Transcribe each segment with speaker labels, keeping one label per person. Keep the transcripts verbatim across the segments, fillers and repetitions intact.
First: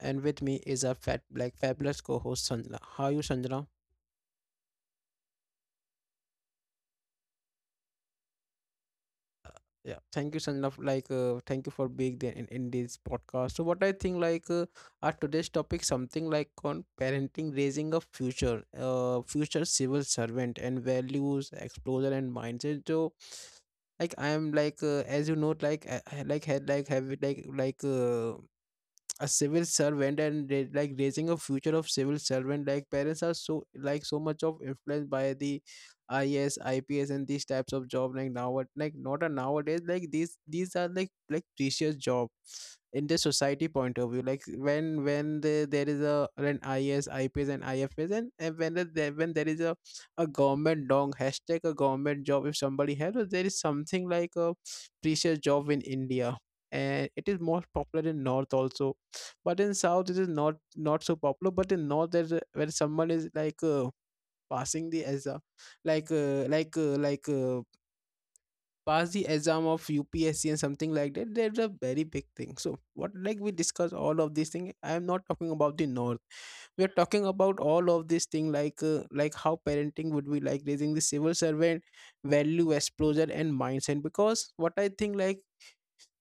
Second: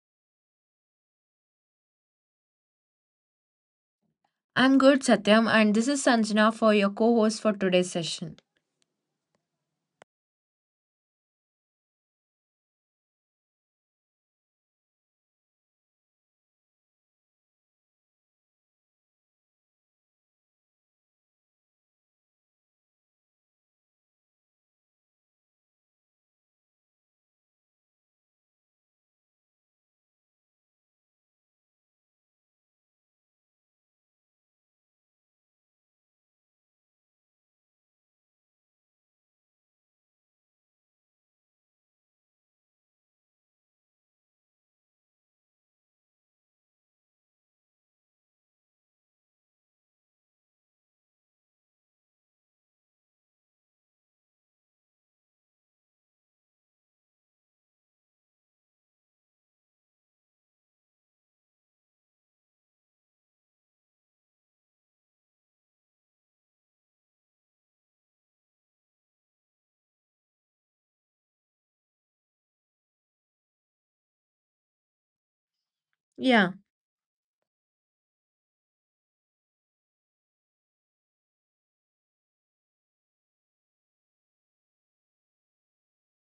Speaker 1: and with me is our fat like fabulous co-host Sanjana. How are you, Sanjana?
Speaker 2: I'm good, Satyam, and this is Sanjana for your co host for today's session.
Speaker 1: Yeah, thank you Sanjana for, like uh, thank you for being there in, in this podcast. So what I think, like uh, our today's topic something like on parenting, raising a future, uh, future civil servant, and values, exposure and mindset. So like I am like uh, as you know, like I, I like had like have it like like uh, a civil servant, and ra- like raising a future of civil servant. Like parents are so like so much of influenced by the I S, and these types of job, like now, like not a nowadays, like these these are like like precious job in the society point of view. Like when when the, there is a an I S, and I F S, and, and when the, there when there is a a government dong hashtag a government job, if somebody has, or there is something like a precious job in India. And it is more popular in north also, but in south it is not not so popular. But in north there's a- where someone is like uh, passing the exam, like uh, like uh, like uh, pass the exam of U P S C and something like that, there's a very big thing. So what like we discuss all of these things. I am not talking about the north,
Speaker 2: Yeah,
Speaker 1: we are talking about all of this thing, like uh, like how parenting would be like raising the civil servant, value, exposure and mindset. Because what I think, like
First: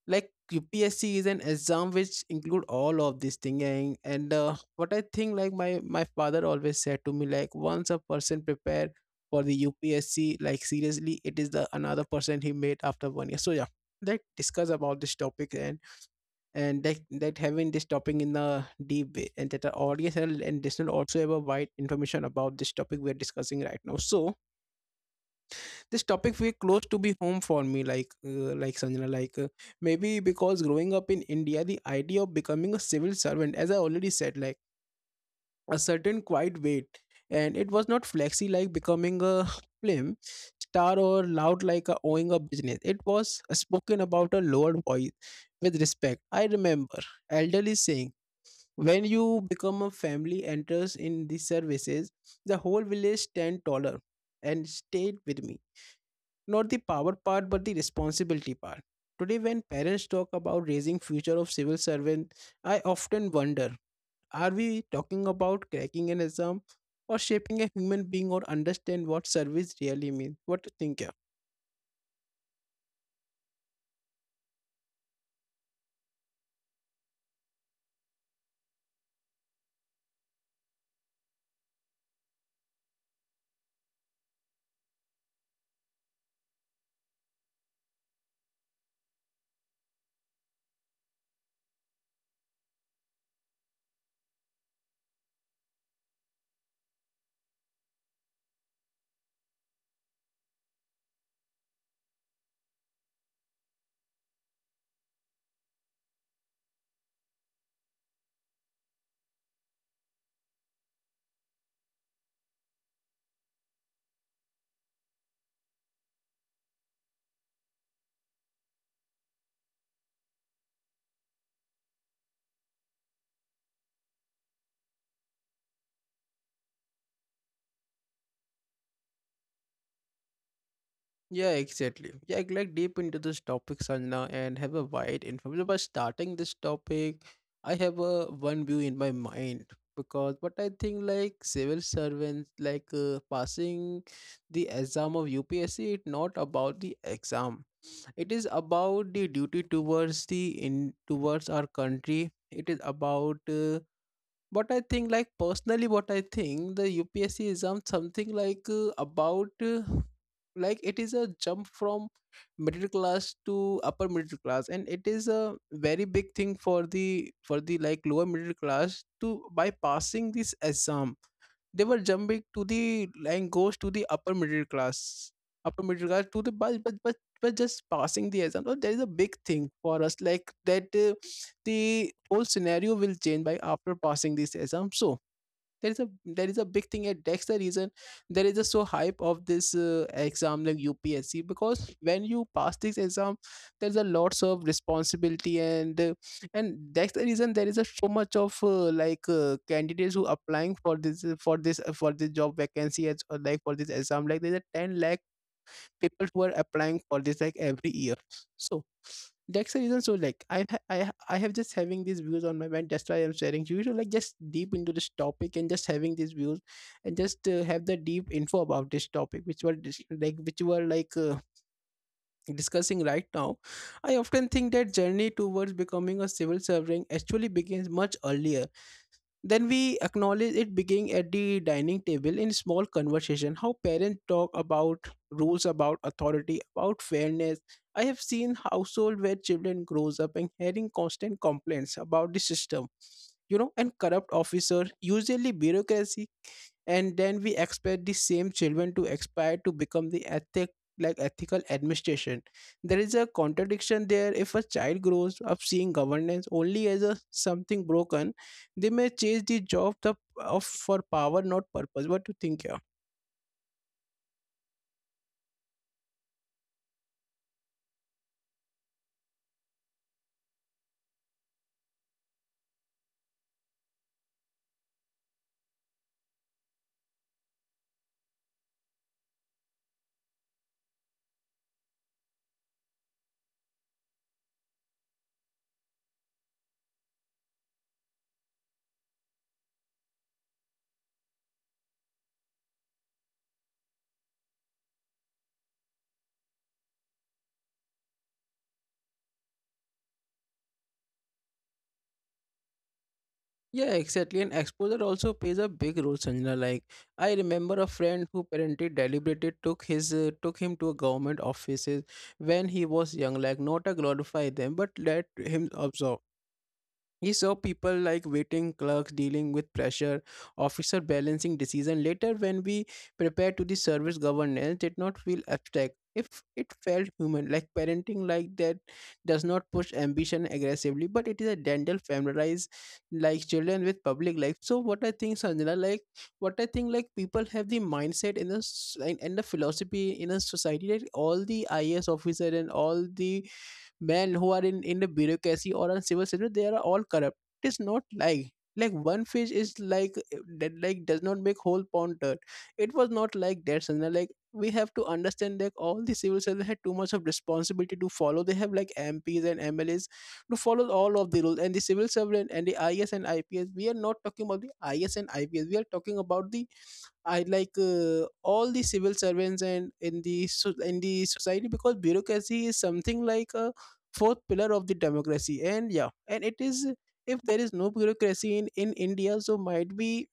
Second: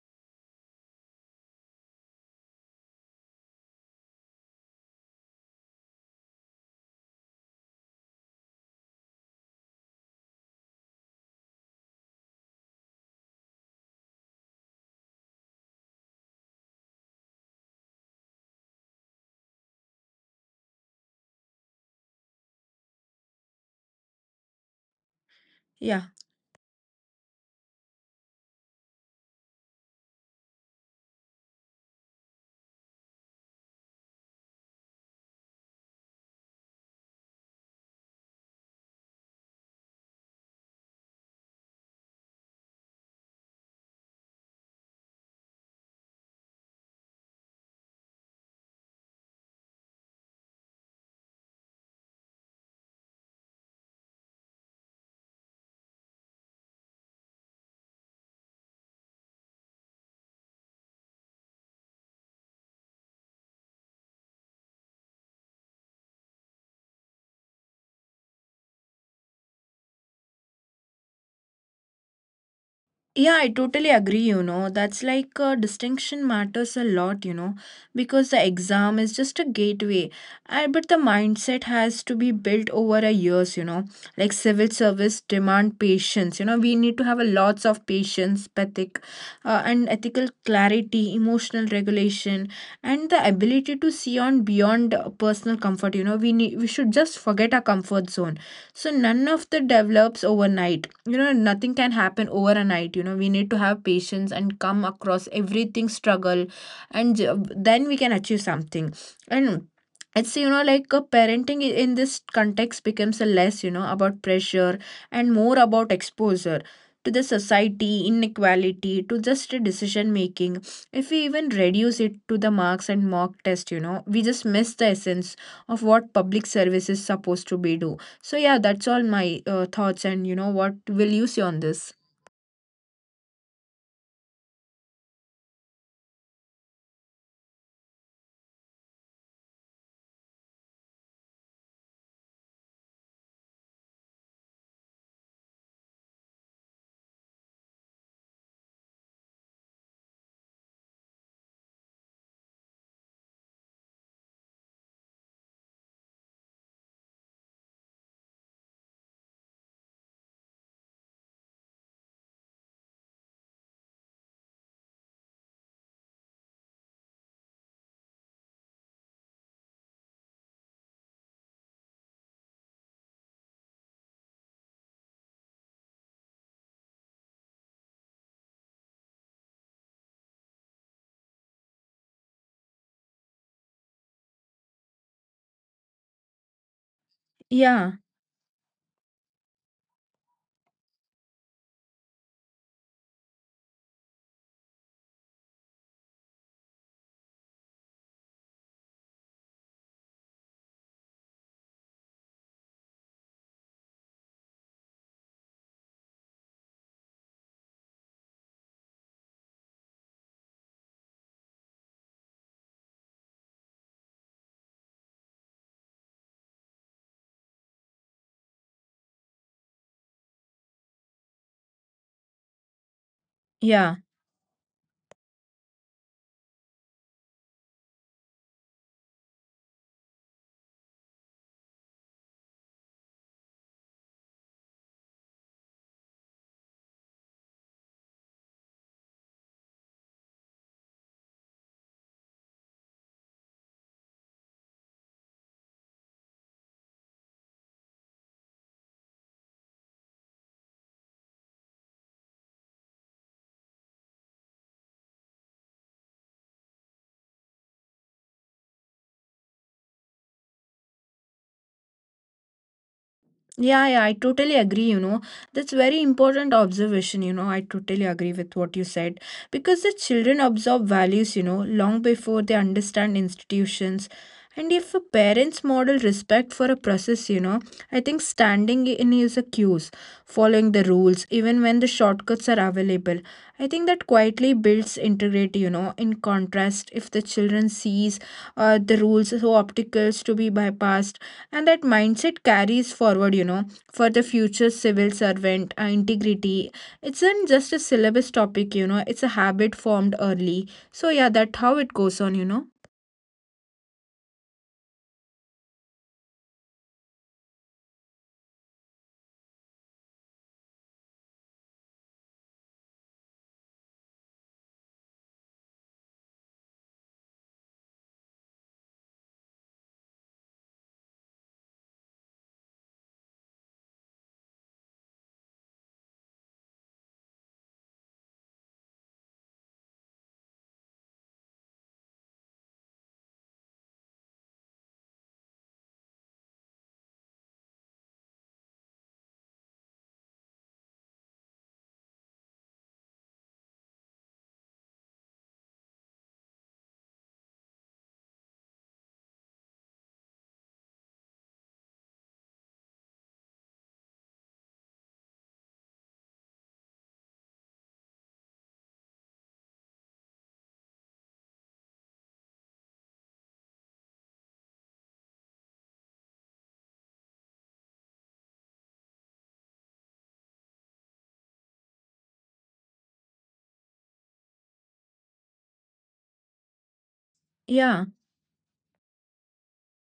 Speaker 1: like U P S C is an exam which include all of this thing, and, and uh, what I think, like my my father always said to me, like once a person prepare for the U P S C like seriously, it is the another person he made after one year. So yeah, let discuss about this topic, and and that that having this topic in a deep way, and that our audience and and listener also have a wide information about this topic we're discussing right now. So
Speaker 2: yeah.
Speaker 1: this topic feel close to be home for me, like uh, like Sanjana, like uh, maybe because growing up in India, the idea of becoming a civil servant, as I already said, like a certain quiet weight, and it was not flexy like becoming a film star, or loud like a owning a business. It was spoken about a lower voice, with respect. I remember elderly saying, when you become a family enters in the services, the whole village stand taller, and stayed with me, not the power part but the responsibility part. Today when parents talk about raising future of civil servant, I often wonder, are we talking about cracking an exam, or shaping a human being, or understand what service really means? What do you think? Yeah?
Speaker 2: Yeah, I totally agree. You know, that's like uh, distinction matters a lot, you know, because the exam is just a gateway. I, but the mindset has to be built over a years, you know, like civil service demand patience. You know, we need to have a lots of patience, pathic, uh, and ethical clarity, emotional regulation, and the ability to see on beyond uh, personal comfort. You know, we need we should just forget our comfort zone. So none of the develops overnight, you know, nothing can happen overnight, you know, we need to have patience and come across everything struggle and j- then we can achieve something. And it's you know like uh, parenting i- in this context becomes a less, you know, about pressure and more about exposure to the society inequality to just a decision making. If we even reduce it to the marks and mock test, you know, we just miss the essence of what public service is supposed to be do. So yeah, that's all my uh, thoughts. And you know what will you say
Speaker 1: Yeah,
Speaker 2: on this?
Speaker 1: exactly. Yeah, like like, deep into this topic, Sanjana, and have a wide information. By starting this topic, I have a one view in my mind, because what I think, like civil servants like uh, passing the exam of U P S C, it's not about the exam. It is about the duty towards the in towards our country. It is about uh, but I think, like personally, what I think, the U P S C exam something like uh, about uh, like it is a jump from middle class to upper middle class, and it is a very big thing for the for the like lower middle class. To by passing this exam, they were jumping to the and goes to the upper middle class. Upper middle class to the but but but, but just passing the exam. So there is a big thing for us, like that uh, the whole scenario will change by after passing this exam. So there is a there is a big thing at, that's the reason
Speaker 2: Yeah.
Speaker 1: there is a so hype of this uh, exam like U P S C. Because when you pass this exam, there's a lots of responsibility, and uh, and that's the reason there is a so much of uh, like uh, candidates who applying for this for this for this job vacancy, as or like for this exam. Like there's a 10 lakh people who are applying for this like every year. So that's the reason. So like i ha- i ha- i have just having these views on my mind, that's why I'm sharing. You should, like, just deep into this topic, and just having these views, and just uh, have the deep info about this topic, which were dis- like which were like uh, discussing right now.
Speaker 2: Yeah.
Speaker 1: I often think that journey towards becoming a civil servant actually begins much earlier then we acknowledge it, beginning at the dining table, in small conversation, how parents talk about rules, about authority, about fairness. I have seen household where children grows up and hearing constant complaints about the system, you know, and corrupt officer, usually bureaucracy, and then we expect the same children to aspire to become the ethic like ethical administration. There is a contradiction there. If a child grows up seeing governance only as a something broken, they may chase the job the, of for power, not purpose. What do you think here?
Speaker 2: Yeah, yeah, I totally agree, you know. That's very important observation, you know. I totally agree with what you said because the children absorb values, you know, long before they understand institutions. And if a parent's model respect for a process, you know, I think standing in his cues, following the rules, even when the shortcuts are available, I think that quietly builds integrity, you know. In contrast, if the children sees uh, the rules so obstacles to be bypassed, and that mindset carries forward, you know, for the future civil servant uh, integrity, it's not just a syllabus topic, you know, it's a habit formed early. So yeah, that's how it goes on, you know.
Speaker 1: Yeah, exactly. And exposure also plays a big role, Sanjana. Like I remember a friend who apparently deliberately took his uh, took him to a government offices when he was young. Like not to glorify them, but let him observe. He saw people like waiting clerks dealing with pressure, officer balancing decision. Later, when we prepared to the service, governance did not feel abstract. If it felt human, like parenting, like that does not push ambition aggressively, but it is a dental familiarize like children with public life. So what I think, Sanjana, like what I think, like people have the mindset in the s- and and the philosophy in a society that all the I A S officer and all the men who are in in the bureaucracy or on civil service, they are all corrupt. It is not like, like one fish is, like that, like does not make whole pond dirt. It was not like that, Sanjana. Like we have to understand that all the civil servants had too much of responsibility to follow. They have like MPs and MLAs to follow all of the rules. And the civil servant and the IS and IPS, we are not talking about the IS and IPS, we are talking about the I like uh, all the civil servants and in the so- in the society. Because bureaucracy is something like a fourth pillar of the democracy. And yeah, and it is, if there is no
Speaker 2: Yeah,
Speaker 1: bureaucracy in in India, so might be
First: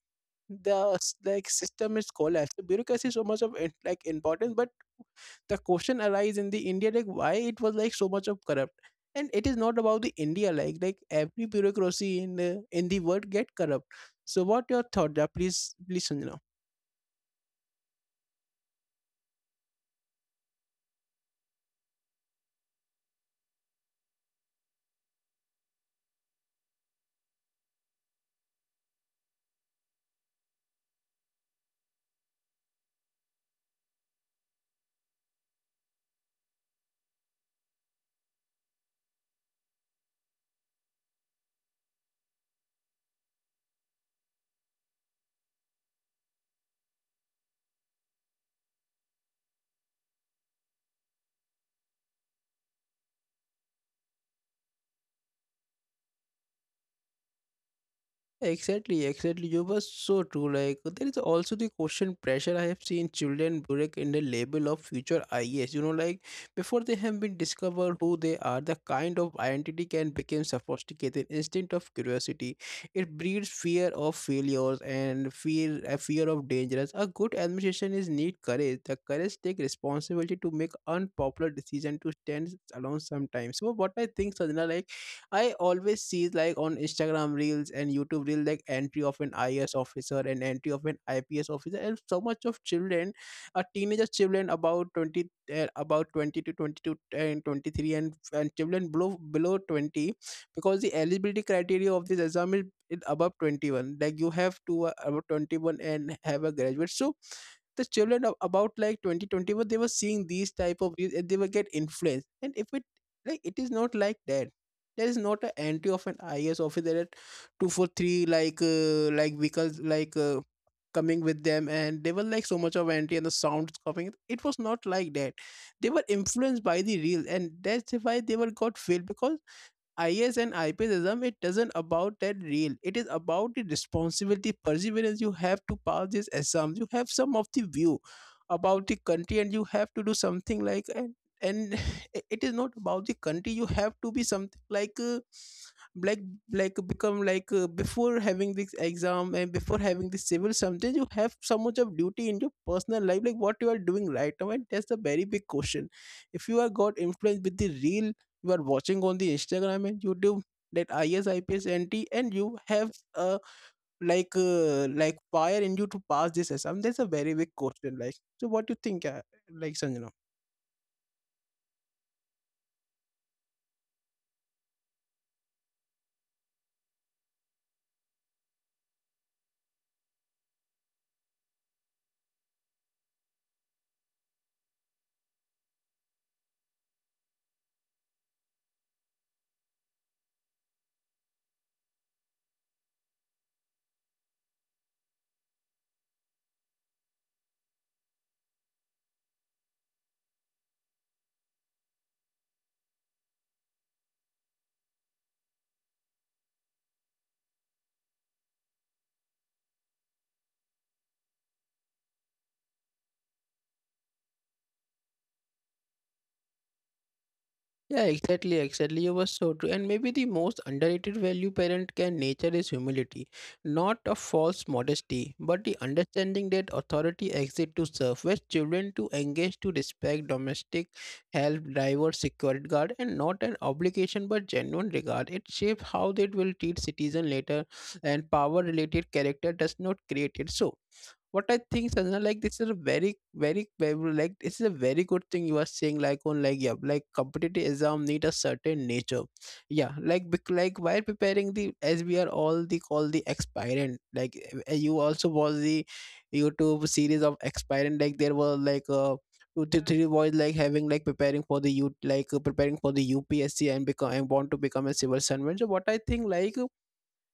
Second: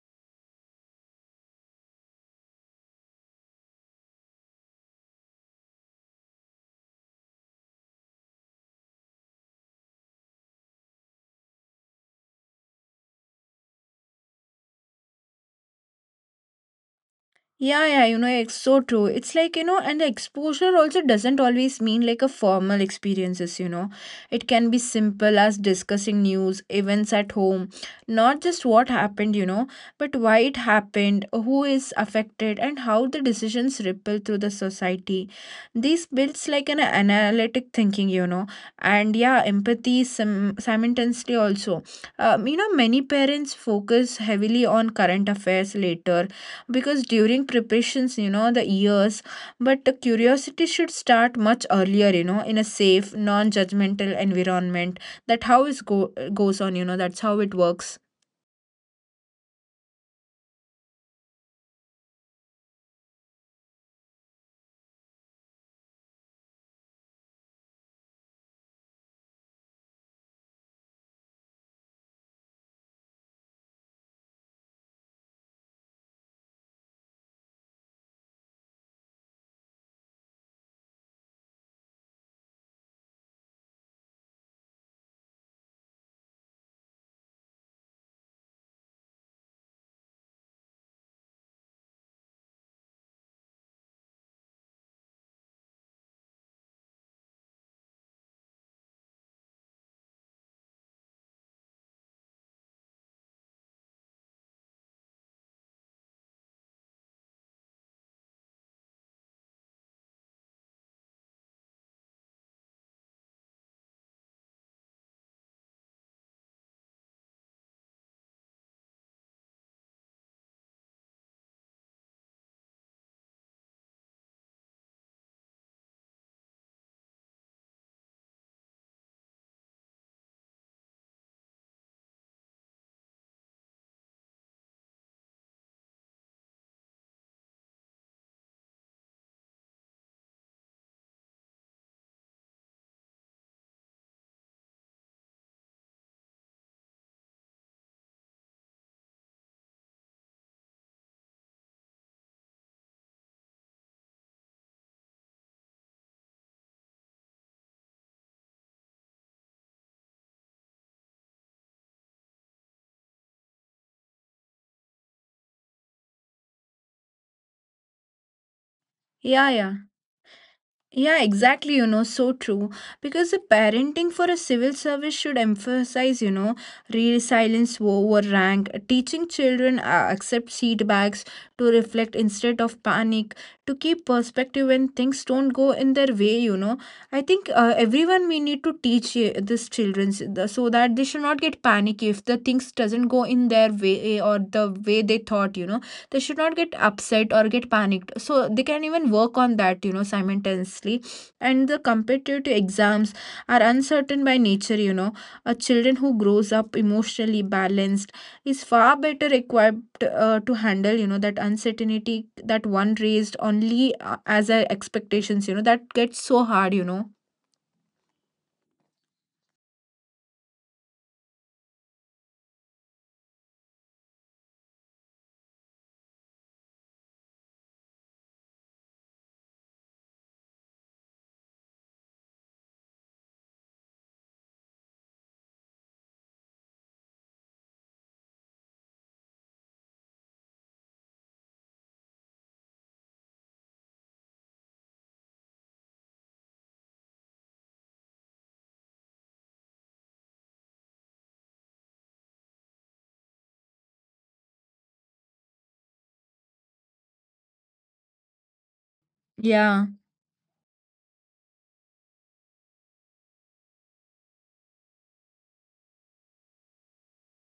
Speaker 1: the s- like system is collapsed. The bureaucracy is so much of in- like importance. But the question arises in the India, like why it was like so much of corrupt. And it is not about the India, like like every bureaucracy in uh, in the world get corrupt. So what your thought there, please, please Sanjana.
Speaker 2: yeah, yeah, you know, it's so true. It's like, you know, and the exposure also doesn't always mean like a formal experiences, you know. It can be simple as discussing news, events at home, not just what happened, you know, but why it happened, who is affected, and how the decisions ripple through the society. This builds like an analytic thinking, you know, and yeah, empathy sim- simultaneously also. Um, you know, many parents focus heavily on current affairs later because during preparations, you know, the years, but the curiosity should start much earlier, you know, in a safe non-judgmental environment, that how is go goes on, you know, that's how it works.
Speaker 1: Exactly, exactly. You were so true. Like there is also the question pressure. I have seen children break in the label of future I S. You know, like before they have been discovered who they are, the kind of identity can become sophisticated. Instinct of curiosity, it breeds fear of failures, and fear a fear of dangerous. A good administration is need courage. The courage take responsibility to make unpopular decision, to stand alone sometimes. So what I think, Sajna, like I always see like on Instagram reels and YouTube reels, like entry of an I A S officer and entry of an I P S officer, and so much of children, a teenager children about twenty, uh, about twenty to twenty-two and twenty-three, and, and children below below twenty. Because the eligibility criteria of this exam is is above twenty-one, like you have to, uh, above twenty-one and have a graduate. So the children of about like twenty twenty-one, they were seeing these type of reels, and they were get influenced. And if it, like it is not like that. There is not an entry of an I A S officer at two forty-three like uh, like vehicles like uh, coming with them, and they were like so much of entry, and the sounds coming, it was not like that. They were influenced by the real, and that's why they were got failed. Because I S and I P S exam, it doesn't about that real. It is about the responsibility, perseverance. You have to pass this exams. You have some of the view about the country, and you have to do something like, and and it is not about the country. You have to be something like. Uh, like like become like uh, before having this exam and before having this civil, sometimes you have so much of duty in your personal life like what you are doing right now, and that's the very big question if you are got influenced with the real. You are watching on the Instagram and YouTube that is I P S anti, and you have uh, like uh, like fire in you to pass this exam. That's a very big question. Like, so what do you think, uh,
Speaker 2: yeah yeah
Speaker 1: like, Sanjana?
Speaker 2: Yeah, exactly. You know, so true. Because the parenting for a civil service should emphasize, you know, real silence over rank, teaching children uh, accept feedbacks to reflect instead of panic, to keep perspective when things don't go in their way. You know, I think uh, everyone we need to teach uh, this children s- the- so that they should not get panicky if the things doesn't go in their way or the way they thought. You know, they should not get upset or get panicked so they can even work on that, you know, simultaneously. And the competitive exams are uncertain by nature, you know, a children who grows up emotionally balanced is far better equipped uh, to handle, you know, that uncertainty that one raised only uh, as a expectations, you know, that gets so hard, you know.
Speaker 1: Yeah, exactly, exactly. You were so true. And maybe the most underrated value parent can nature is humility, not a false modesty, but the understanding that authority exists to serve, where children to engage to respect, domestic, help, driver, security guard, and not an obligation but genuine regard. It shapes how they will treat citizen later, and power related character does not create it. So what I think, Sanjana, like this is a very, very, very, like this is a very good thing you are saying. Like on like yeah, like competitive exam need a certain nature. Yeah, like bec- like while preparing the as we are all the call the expirant. Like uh, you also watch the YouTube series of expirant. Like there were like uh
Speaker 2: Yeah
Speaker 1: two to three boys like having like preparing for the U like uh, preparing for the U P S C and become and want to become a civil servant. So what I think, like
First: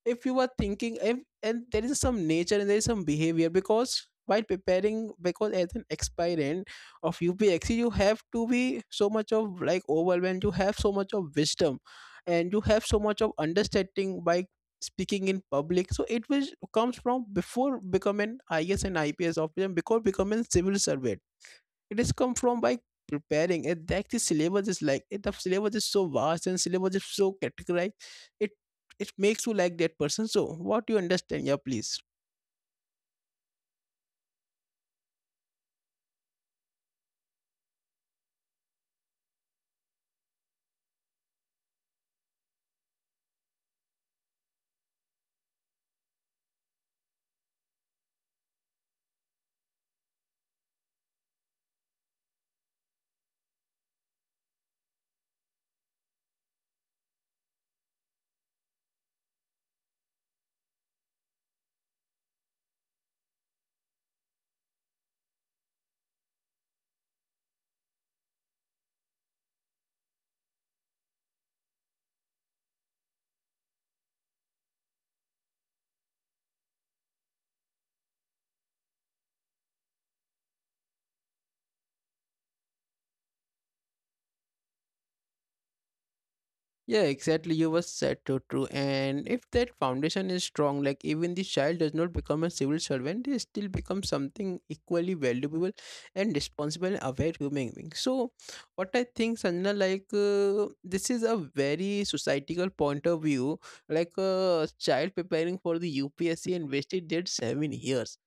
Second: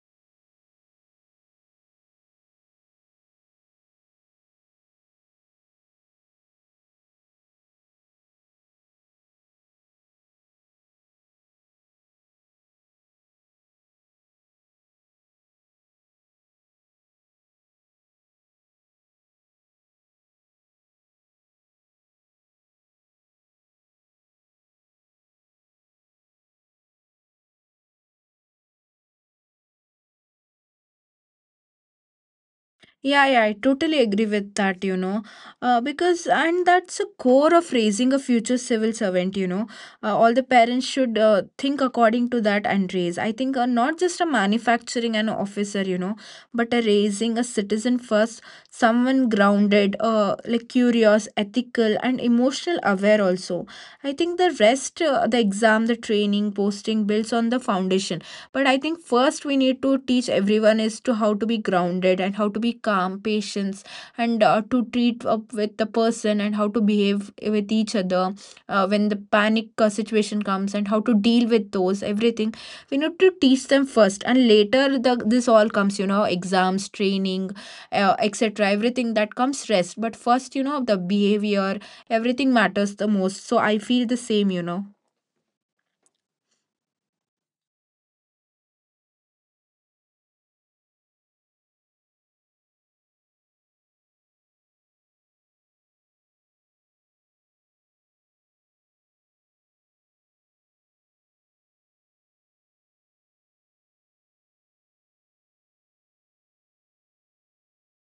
Speaker 1: if you are thinking if and there is some nature and there is some behavior, because while preparing, because as an aspirant of U P X C you have to be so much of like overwhelmed, you have so much of wisdom and you have so much of understanding by speaking in public, so it was comes from before becoming I S and I P S officer, before becoming civil servant. It is come from by preparing. And like the syllabus is like it, the syllabus is so vast and syllabus is so categorized. It it makes you like that person. So what you understand? Yeah, please.
Speaker 2: Yeah, yeah, I totally agree with that, you know. Uh, because and that's a core of raising a future civil servant, you know. Uh, all the parents should uh, think according to that and raise. I think uh, not just a manufacturing an officer, you know, but a raising a citizen first, someone grounded, uh, like curious, ethical, and emotional aware also. I think the rest, uh, the exam, the training, posting builds on the foundation. But I think first we need to teach everyone as to how to be grounded and how to be calm patience, and uh, to treat up with the person and how to behave with each other uh, when the panic uh, situation comes and how to deal with those everything. We need to teach them first, and later the, this all comes, you know, exams training, uh, etc, everything that comes rest. But first, you know, the behavior everything matters the most. So I feel the same, you know.
Speaker 1: Yeah, exactly. You were said so true. And if that foundation is strong, like even the child does not become a civil servant, they still become something equally valuable and responsible and aware human being. So, what I think, Sanjana, like uh, this is a very societal point of view. Like a child preparing for the U P S C and wasted their seven years,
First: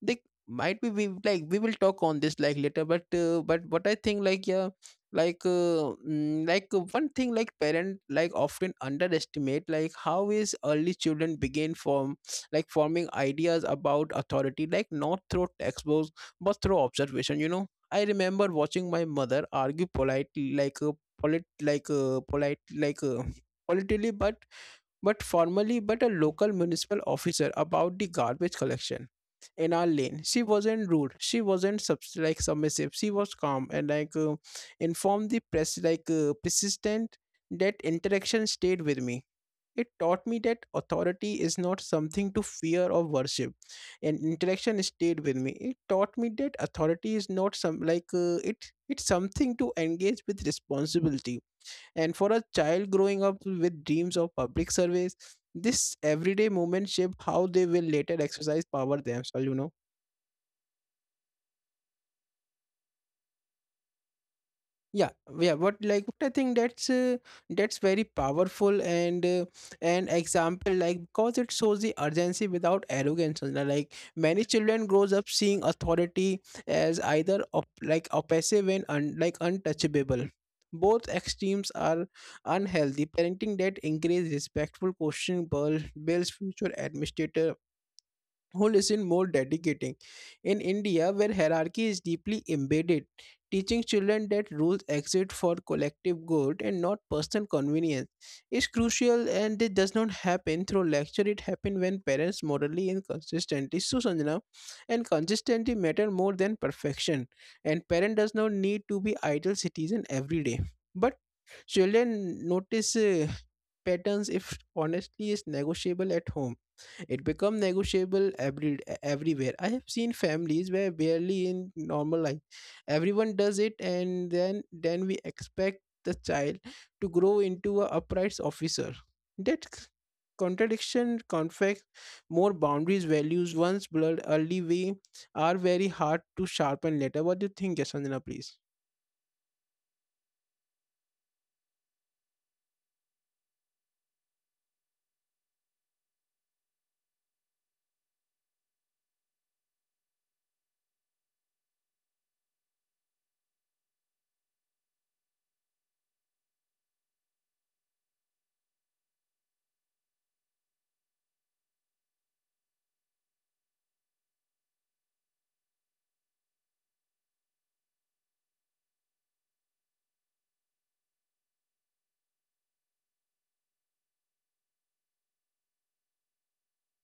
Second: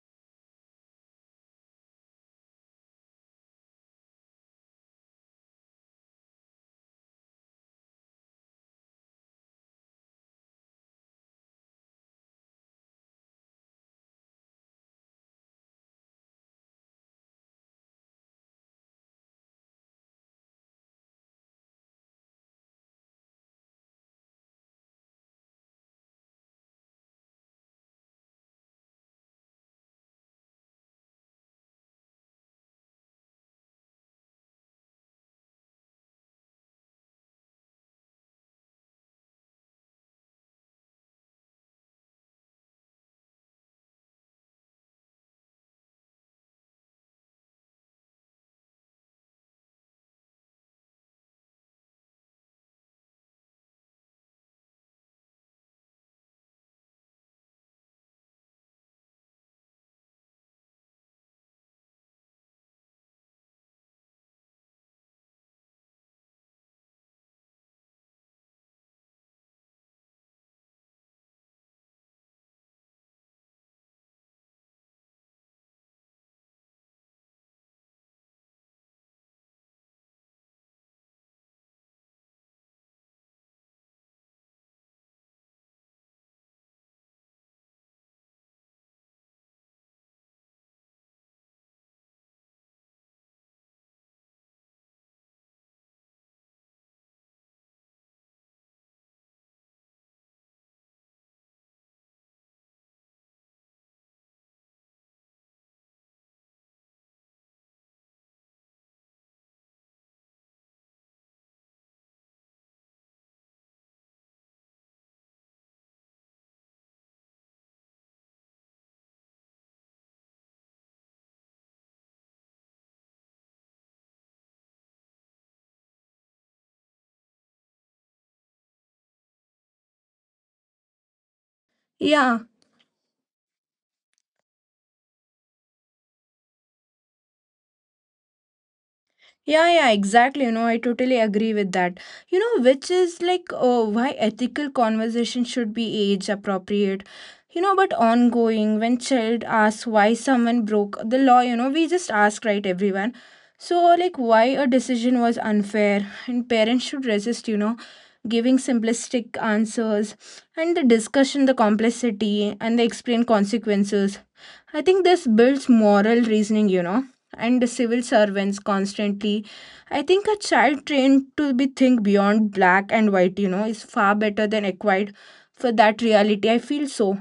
Speaker 1: they might be, we like we will talk on this like later, but uh, but what I think, like yeah, like uh, mm, like uh, one thing, like parent like often underestimate like how is early children begin from, like forming ideas about authority, like not through textbooks but through observation, you know. I remember watching my mother argue politely, like a polit like a polite like a politely but but formally but a local municipal officer about the garbage collection in our lane. She wasn't rude, she wasn't subs- like submissive she was calm and like uh, informed the press, like uh, persistent. That interaction stayed with me. It taught me that authority is not something to fear or worship. And interaction stayed with me, it taught me that authority is not some like uh, it it's something to engage with responsibility. And for a child growing up with dreams of public service, this everyday moment shape how they will later exercise power themselves, you know. Yeah, yeah, but like I think that's uh, that's very powerful, and uh, an example like, because it shows the urgency without arrogance, you know, like many children grows up seeing authority as either op- like oppressive and un- like untouchable both extremes are unhealthy. Parenting that encourages respectful questioning builds builds future administrator who listen more dedicating. In India, where hierarchy is deeply embedded, teaching children that rules exist for collective good and not personal convenience is crucial, and it does not happen through lecture, it happens when parents morally and consistently. So Sanjana, and consistency matter more than perfection. And parent does not need to be ideal citizen every day. But children notice uh, patterns. If honestly is negotiable at home, it become negotiable every everywhere. I have seen families where barely in normal life, everyone does it, and then then we expect the child to grow into a upright officer. That c- contradiction, conflict,
Speaker 2: Yeah
Speaker 1: more boundaries, values once blurred early way are very hard to sharpen later. What do you think, Yasandana, please?
Speaker 2: Yeah, yeah, exactly. You know, I totally agree with that. You know, which is like uh, why ethical conversation should be age appropriate. You know, but ongoing when child asks why someone broke the law, you know, we just ask right everyone. So like why a decision was unfair, and parents should resist, you know, giving simplistic answers and the discussion, the complexity and the explain consequences. I think this builds moral reasoning, you know, and civil servants constantly. I think a child trained to be think beyond black and white, you know, is far better than acquired for that reality. I feel so.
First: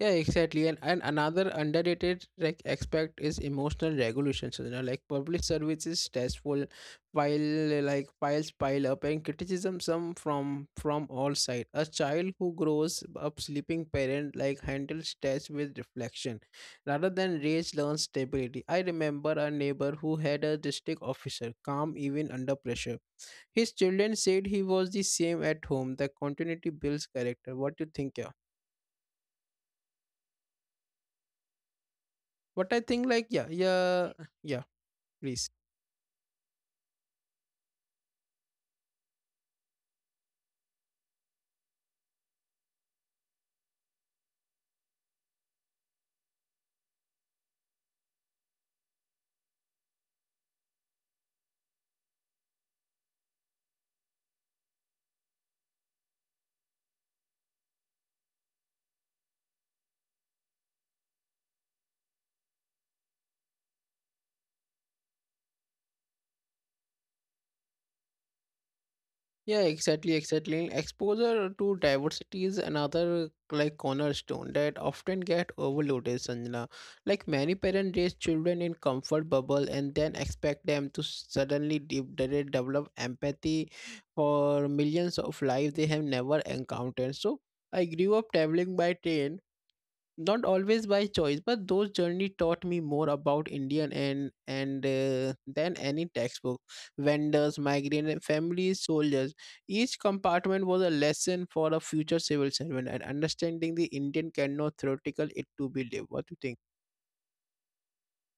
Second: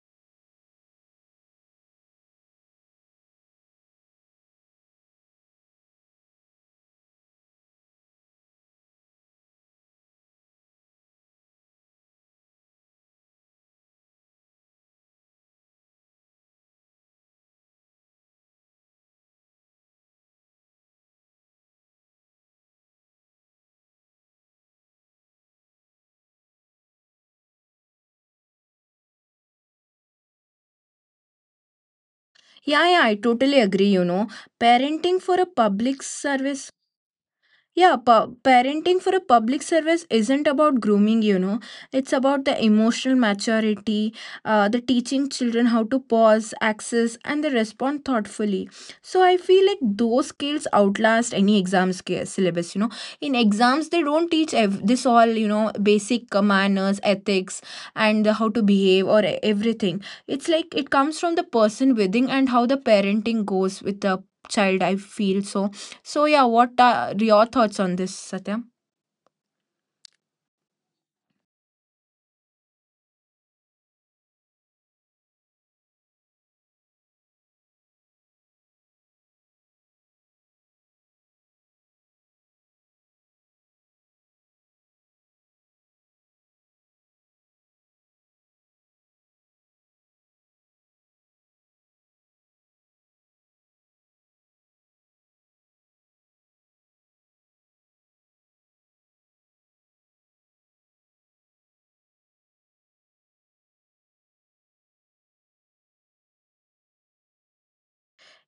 Speaker 1: Yeah, exactly. And, and another underrated like aspect is emotional regulation. So, you know, like public service is stressful while uh, like files pile up and criticism some from from all sides. A child who grows up sleeping parent like handles stress with reflection rather than rage learns stability. I remember a neighbor who had a district officer calm even under pressure. His children said he was the same at home. The continuity builds character. What do you think, yeah? What I
Speaker 2: Yeah,
Speaker 1: think,
Speaker 2: yeah, I
Speaker 1: like, yeah,
Speaker 2: totally agree, you
Speaker 1: yeah,
Speaker 2: know.
Speaker 1: yeah,
Speaker 2: Parenting for
Speaker 1: please.
Speaker 2: a public service. Yeah, pa- parenting for a public service isn't about grooming, you know. It's about the emotional maturity, uh, the teaching children how to pause, access, and they respond thoughtfully. So I feel like those skills outlast any exam sca- syllabus, you know. In exams, they don't teach ev- this all, you know, basic uh, manners, ethics, and how to behave or e- everything. It's like it comes from the person within and how the parenting goes with the child, I feel so. So yeah, what are your thoughts on this, Satya?
Speaker 1: Yeah, exactly, exactly. Exposure to diversity is another like cornerstone that often get overloaded, Sanjana. Like many parents raise children in comfort bubble and then expect them to suddenly de- de- develop empathy for millions of lives they have never encountered. So I grew up traveling by train, not always by choice, but those journey taught me more about indian and and uh, than any textbook. Vendors, migrant families, soldiers, each compartment was a lesson for a future civil servant, and understanding the indian cannot theoretical, it to be lived. What do you think?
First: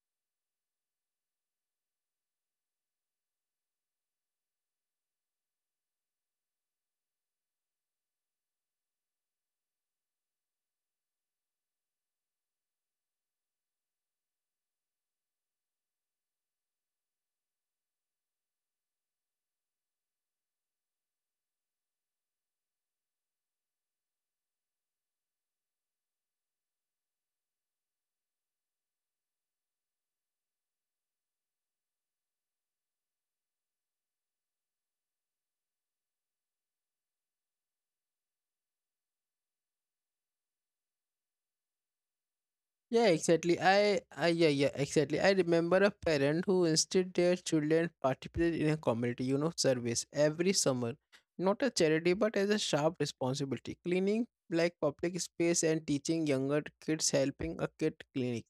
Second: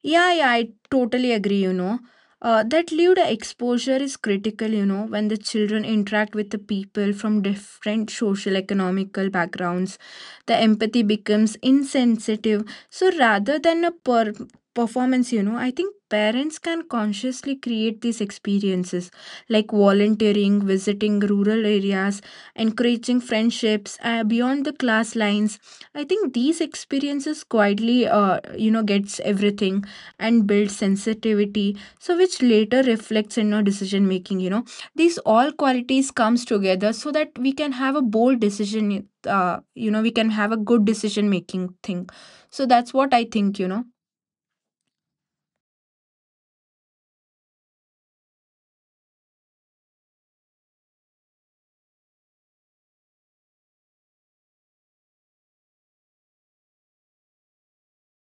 Speaker 2: Yeah, yeah, I totally agree, you know. Uh, that lived exposure is critical, you know, when the children interact with the people from different social economical backgrounds, the empathy becomes insensitive. So rather than a per- performance, you know, I think parents can consciously create these experiences like volunteering, visiting rural areas, encouraging friendships uh, beyond the class lines. I think these experiences quietly, uh, you know, gets everything and build sensitivity, so which later reflects in your decision making, you know. These all qualities comes together so that we can have a bold decision, uh, you know, we can have a good decision making thing. So that's
Speaker 1: Yeah,
Speaker 2: what I
Speaker 1: exactly.
Speaker 2: think, you know.
Speaker 1: I, I yeah, yeah, exactly. I remember a parent who instead their children participated in a community, you know, service every summer. Not a charity, but as a sharp responsibility. Cleaning like public space and teaching younger kids, helping a kid clinic.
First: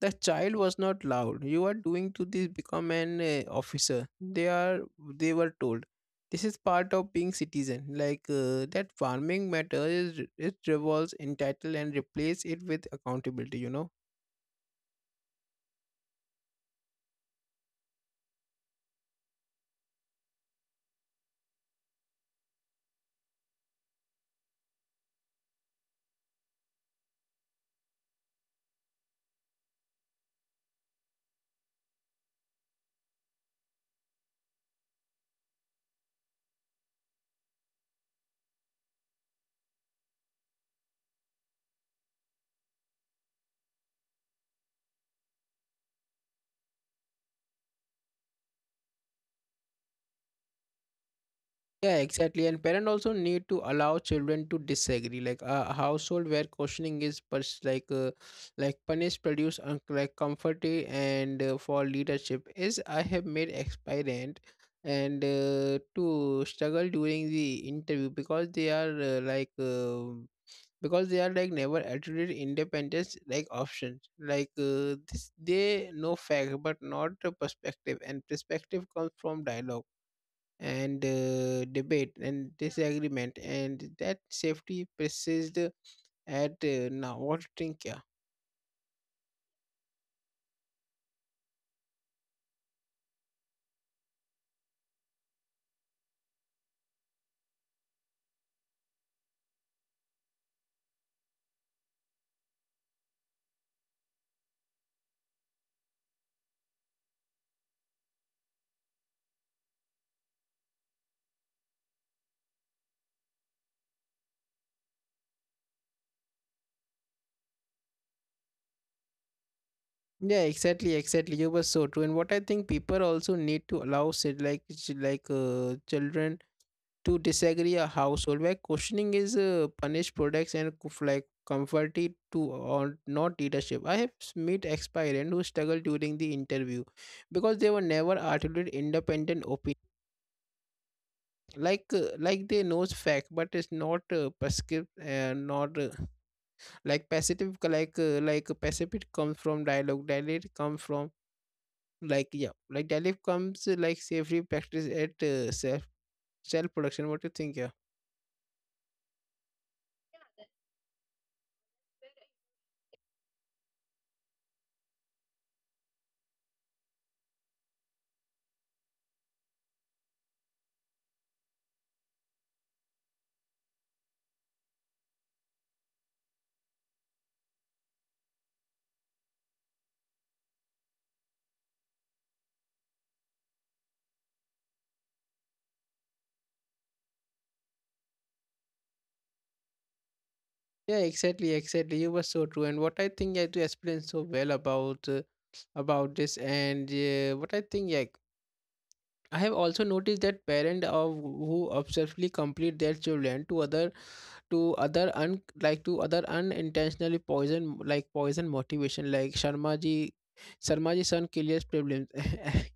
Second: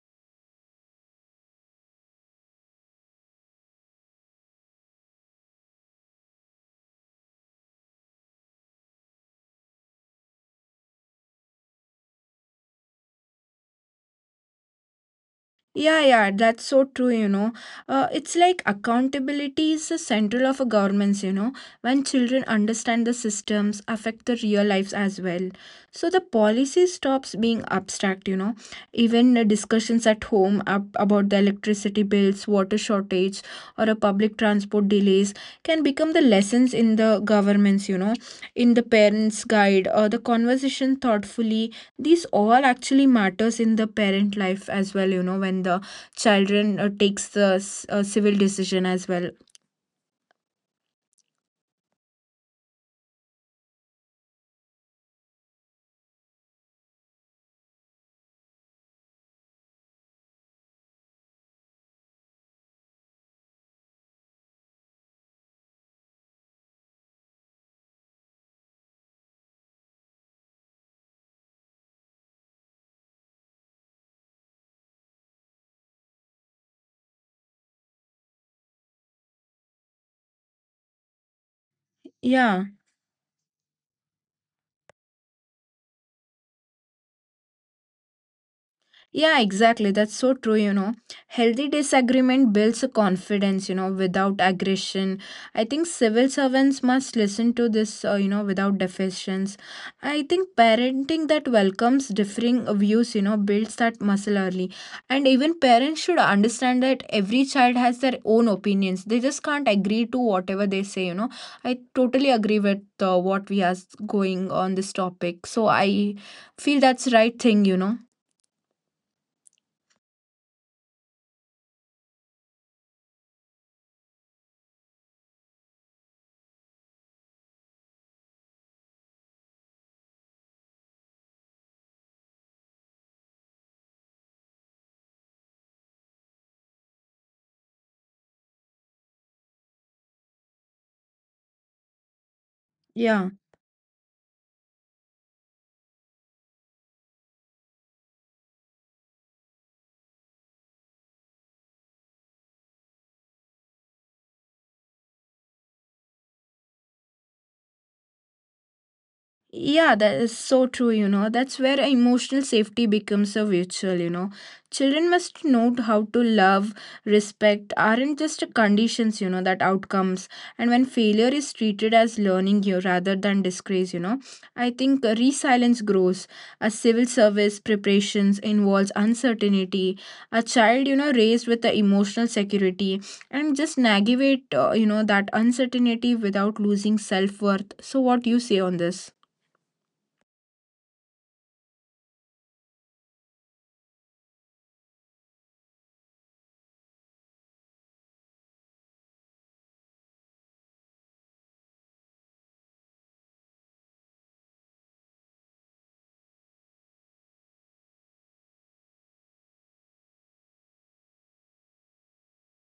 Speaker 1: The child was not loud. You are doing to this become an uh, officer. They are they were told. This is part of being citizen. Like uh, that farming matter is it revolves entitled and replace it with accountability, you know.
Speaker 2: Yeah, yeah, that's so true, you know. Uh, it's like accountability is the central of a government's, you know, when children understand the systems affect their real lives as well. So the policy stops being abstract, you know. Even uh, discussions at home ab- about the electricity bills, water shortage, or a public transport delays can become the lessons in the governments, you know, in the parents' guide or the conversation thoughtfully. These all actually matters in the parent life as well, you know, when the children uh, takes the s- uh, civil decision as well.
Speaker 1: Yeah, exactly. And parents also need to allow children to disagree. Like uh, a household where questioning is pers- like uh, like punished produce un- like comfort eh, and uh, for leadership is I have made experiment, and uh, to struggle during the interview because they are uh, like uh, because they are like never attributed independence, like options, like uh, this they know fact but not the perspective, and perspective comes from dialogue and uh, debate and
Speaker 2: Yeah,
Speaker 1: disagreement, and that safety persists at uh, now. What do you think? Yeah,
Speaker 2: Yeah, exactly. That's so true, you know. Healthy disagreement builds a confidence, you know, without aggression. I think civil servants must listen to this, uh, you know, without deficiencies. I think parenting that welcomes differing views, you know, builds that muscle early. And even parents should understand that every child has their own opinions. They just can't agree to whatever they say, you know. I totally agree with uh, what we are going on this topic. So I feel that's right thing, you know.
Speaker 1: yeah, exactly, exactly. You were so true. And what I think, people also need to allow say, like ch- like uh, children to disagree, a household where questioning is uh, punished products and cof- like comforted to or not leadership. I have s- met ex-parent who struggled during the interview because they were never articulate independent, like uh, like they knows fact
Speaker 2: Yeah.
Speaker 1: but it's not uh, prescript uh, not uh, like passive, like uh, like passive, it comes from dialogue. Dialogue come from, like yeah, like dialogue comes, uh, like safely practice at uh, self self production. What do you think? Yeah,
Speaker 2: Yeah, that is so true, you know. That's where emotional safety becomes a virtual, you know. Children must know how to love, respect aren't just conditions, you know, that outcomes. And when failure is treated as learning you rather than disgrace, you know, I think uh, resilience grows. A civil service preparations involves uncertainty. A child, you know, raised with the emotional security and just navigate, uh, you know, that uncertainty without losing self worth. So, what do you say on this?
Speaker 1: yeah, exactly, exactly. You were so true. And what I think, I do explain so well about uh, about this, and uh, what I think, like I have also noticed that parent of who obsessively complete their children to other, to other un like to other unintentionally poison, like poison motivation, like Sharma ji, Sharma ji son kills problems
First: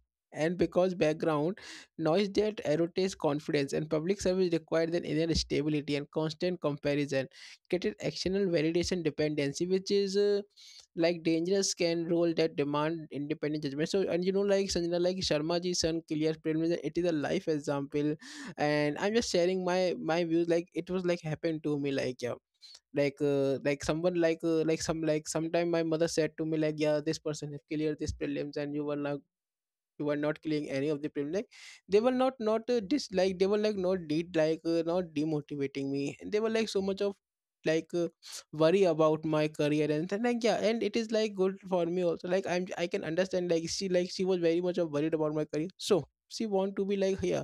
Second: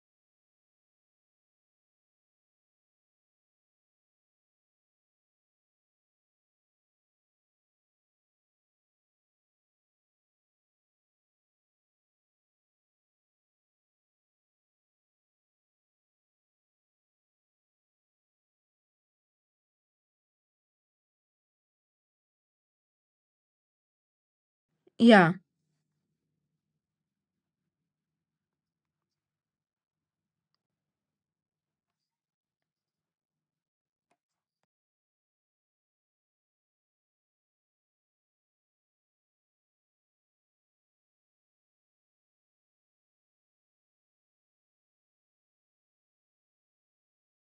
Speaker 1: and because background noise that erodes confidence, and public service requires an inner stability, and constant comparison created external validation dependency, which is uh, like dangerous can role that demand independent judgment. So, and you know, like Sanjana, like Sharma ji son clear premium, it is a life example. And I'm just sharing my my views, like it was like happened to me, like yeah. Like uh, like someone like uh, like some,
Speaker 2: Yeah.
Speaker 1: like sometime my mother said to me, like yeah, this person have cleared this prelims and you were not. You were not clearing any of the prelims, like they were not not uh, dis like they were like not did like uh, not demotivating me, and they were like so much of like uh, worry about my career. And then like yeah, and it is like good for me also, like I'm, I can understand, like she, like she was very much of worried about my career, so she want to be like yeah,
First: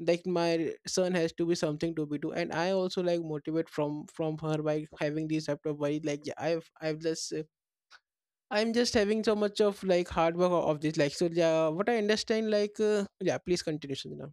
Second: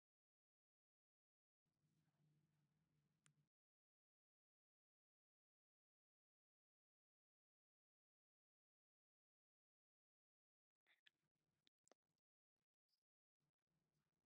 Speaker 1: like my son has to be something to be do. And I also like motivate from from her by having this laptop worry. Like yeah, i've i've just uh, i'm just having so much of like hard work o- of this, like. So yeah, what I understand, like uh, yeah, please continue, Sanjana.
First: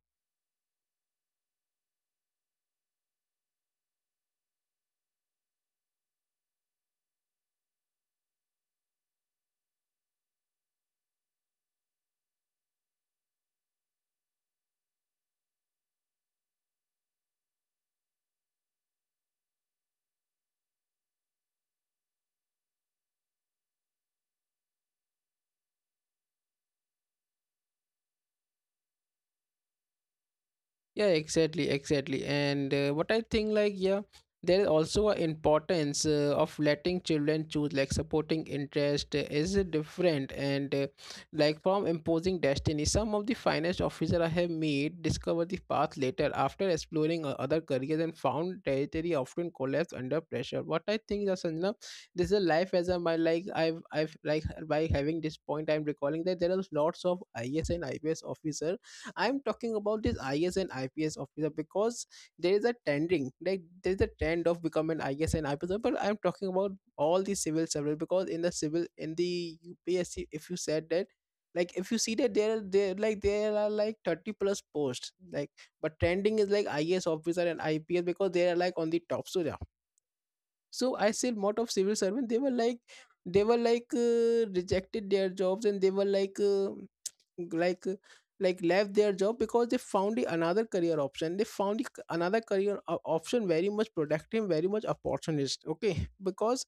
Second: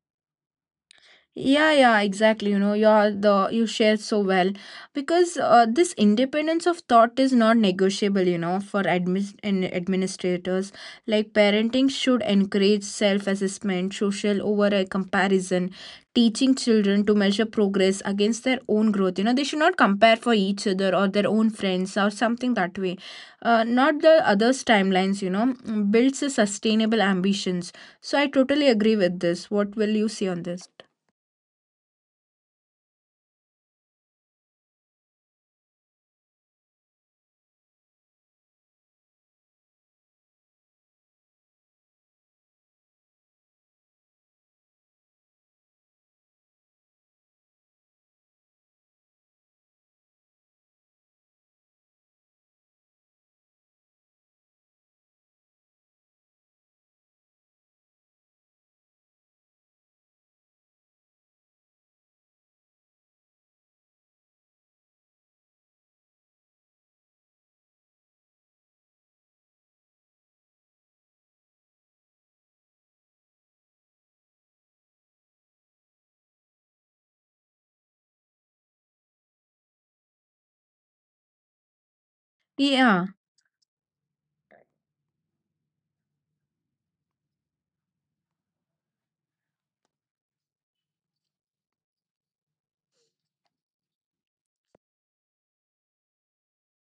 Speaker 2: Yeah, yeah, exactly. You know, you're the you share so well because uh, this independence of thought is not negotiable. You know, for admin and administrators, like parenting should encourage self-assessment, social over a comparison, teaching children to measure progress against their own growth. You know, they should not compare for each other or their own friends or something that way. Uh, not the others' timelines. You know, builds a sustainable ambitions. So I totally agree with this. What will you say on this?
Speaker 1: Yeah, exactly exactly and uh, what I think, like yeah there is also an importance uh, of letting children choose, like supporting interest uh, is uh, different and uh, like from imposing destiny. Some of the finest officer I have made discover the path later after exploring uh, other careers, and found territory often collapse under pressure. What I think is, you know, this is life as a my, like I've I've like by having this point, I'm recalling that there are lots of is and I P S officer. I'm talking about this is and ips officer because there is a tending like there is a trend of becoming an is and ips officer. But I'm talking about all the civil servants, because in the civil in the upsc, if you said that, like if you see that there are there like there are like thirty plus posts, like but trending is like is officer and ips, because they are like on the top. So yeah, so I see a lot of civil servants. They were like
Speaker 2: Yeah,
Speaker 1: they were like uh, rejected their jobs, and they were like uh, like uh, like left their job because they found the another career option. They found the c- another career o- option very much productive, very much opportunist. Okay. Because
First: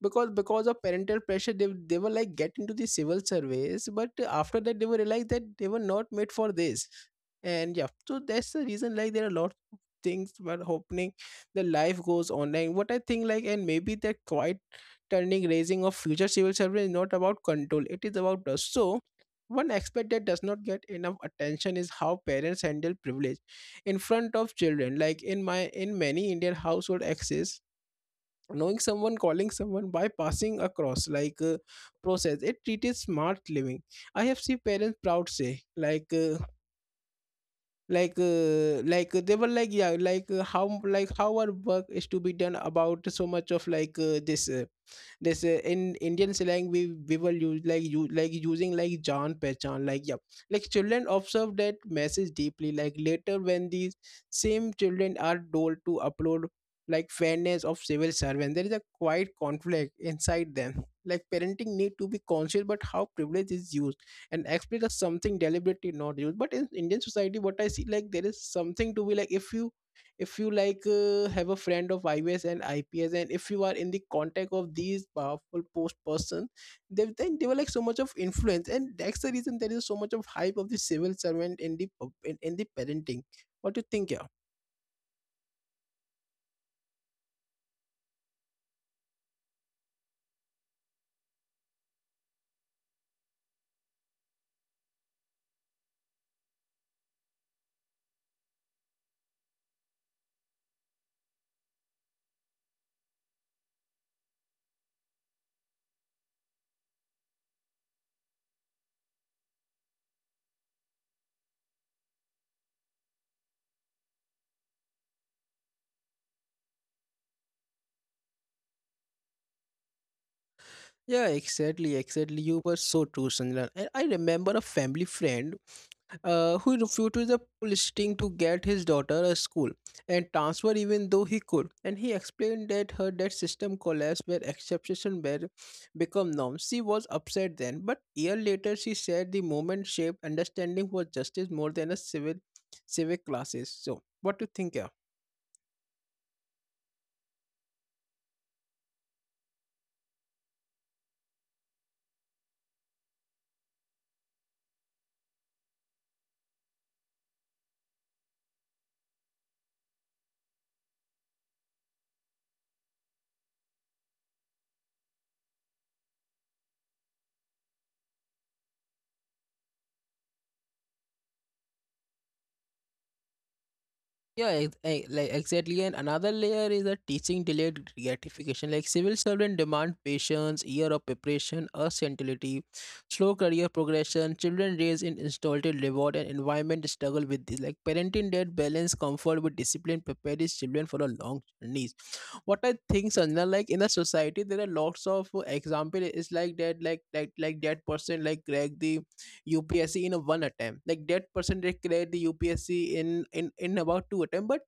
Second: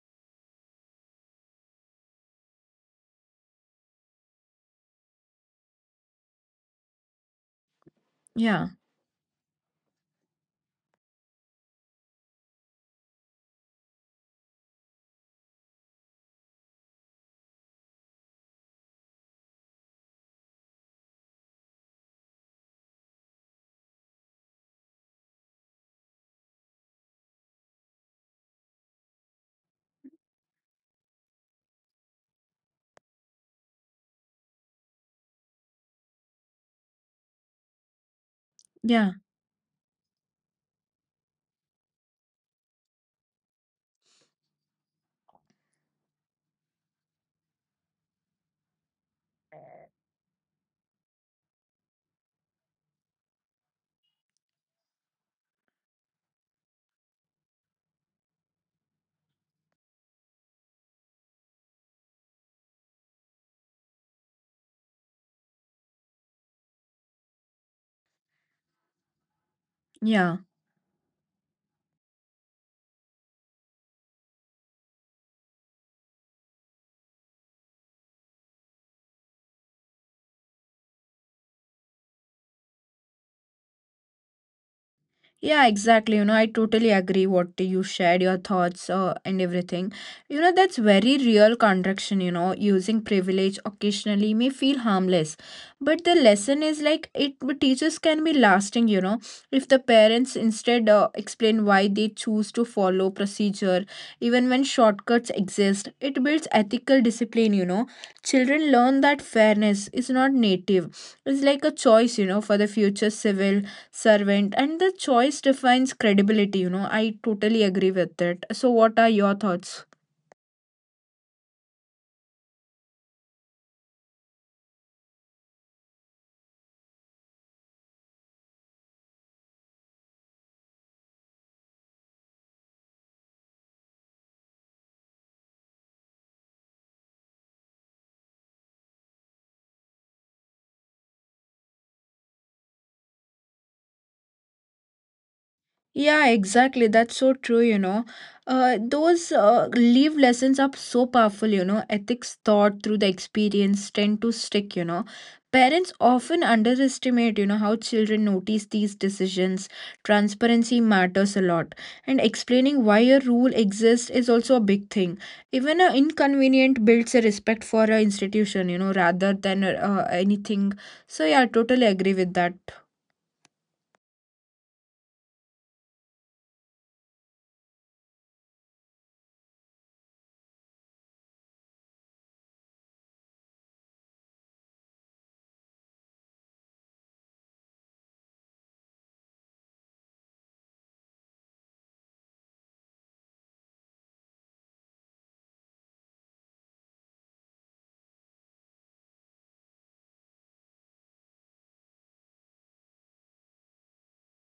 Speaker 1: because because of parental pressure, they, they were like get into the civil service, but after that they were realized that they were not made for this. And yeah, so that's the
Speaker 2: yeah,
Speaker 1: reason, like there are a lot of things were happening. The life goes online. What I think, like and maybe that quiet turning, raising of future civil servants is not about control, it is about trust. So one aspect that does not get enough attention is how parents handle privilege in front of children. Like in my in many Indian household, access, knowing someone, calling someone, by passing across, like uh, process, it treats smart living. I have seen parents proud say, like uh, like uh,
Speaker 2: yeah,
Speaker 1: like uh, they were like yeah, like uh, how, like how our work is to be done, about so much of like uh, this uh, this uh, in Indian slang we we were use, like you like using like John Pechan, like yeah. Like children observe that message deeply. Like later, when these same children are told to upload, like fairness of civil servants, there is a quiet conflict inside them. Like parenting need to be conscious, but how privilege is used and explain as something deliberately not used. But in Indian society, what I see, like there is something to be like, if you if
Speaker 2: yeah.
Speaker 1: you like uh, have a friend of I O S and I P S, and if you are in the contact of these powerful post person, they, then they were like so much of influence, and that's the reason there is so much of hype of the civil servant in the pub- in, in the parenting. What do you think, yeah?
Speaker 2: Yeah, exactly. You know, I totally agree what you shared, your thoughts uh, and everything. You know, that's very real contraction, you know, using privilege occasionally may feel harmless. But the lesson is like it teachers can be lasting, you know, if the parents instead uh, explain why they choose to follow procedure, even when shortcuts exist, it builds ethical discipline, you know. Children learn that fairness is not native. It's like a choice, you know, for the future civil servant, and the choice defines credibility. You know, I totally agree with it. So what are your thoughts?
Speaker 1: Yeah exactly exactly you were so true, Sanjana. And I remember a family friend uh, who refused the listing to get his daughter a school and transfer, even though he could. And he explained that her that system collapsed where exceptions were become norms. She was upset then, but year later she said the moment shaped understanding was justice more than a civil civic classes. So what do you think, yeah?
Speaker 2: Yeah, exactly. That's so true, you know. Uh, those uh, live lessons are so powerful, you know. Ethics taught through the experience tend to stick, you know. Parents often underestimate, you know, how children notice these decisions. Transparency matters a lot. And explaining why a rule exists is also a big thing. Even an inconvenient builds a respect for an institution, you know, rather than uh, anything. So, yeah, I totally agree with that.
Speaker 1: Yeah, ex- eh, like exactly. And another layer is a teaching delayed gratification. Like civil servant demand patience, year of preparation, versatility, slow career progression. Children raised in installed reward and environment struggle with this. Like parenting that balance comfort with discipline prepare these children for a long journeys. What I think, Sanjana, like in a society there are lots of uh, example. It's like that, like like like that person like Greg the U P S C in a one attempt. Like that person, they cleared the U P S C in in in about two attempt. But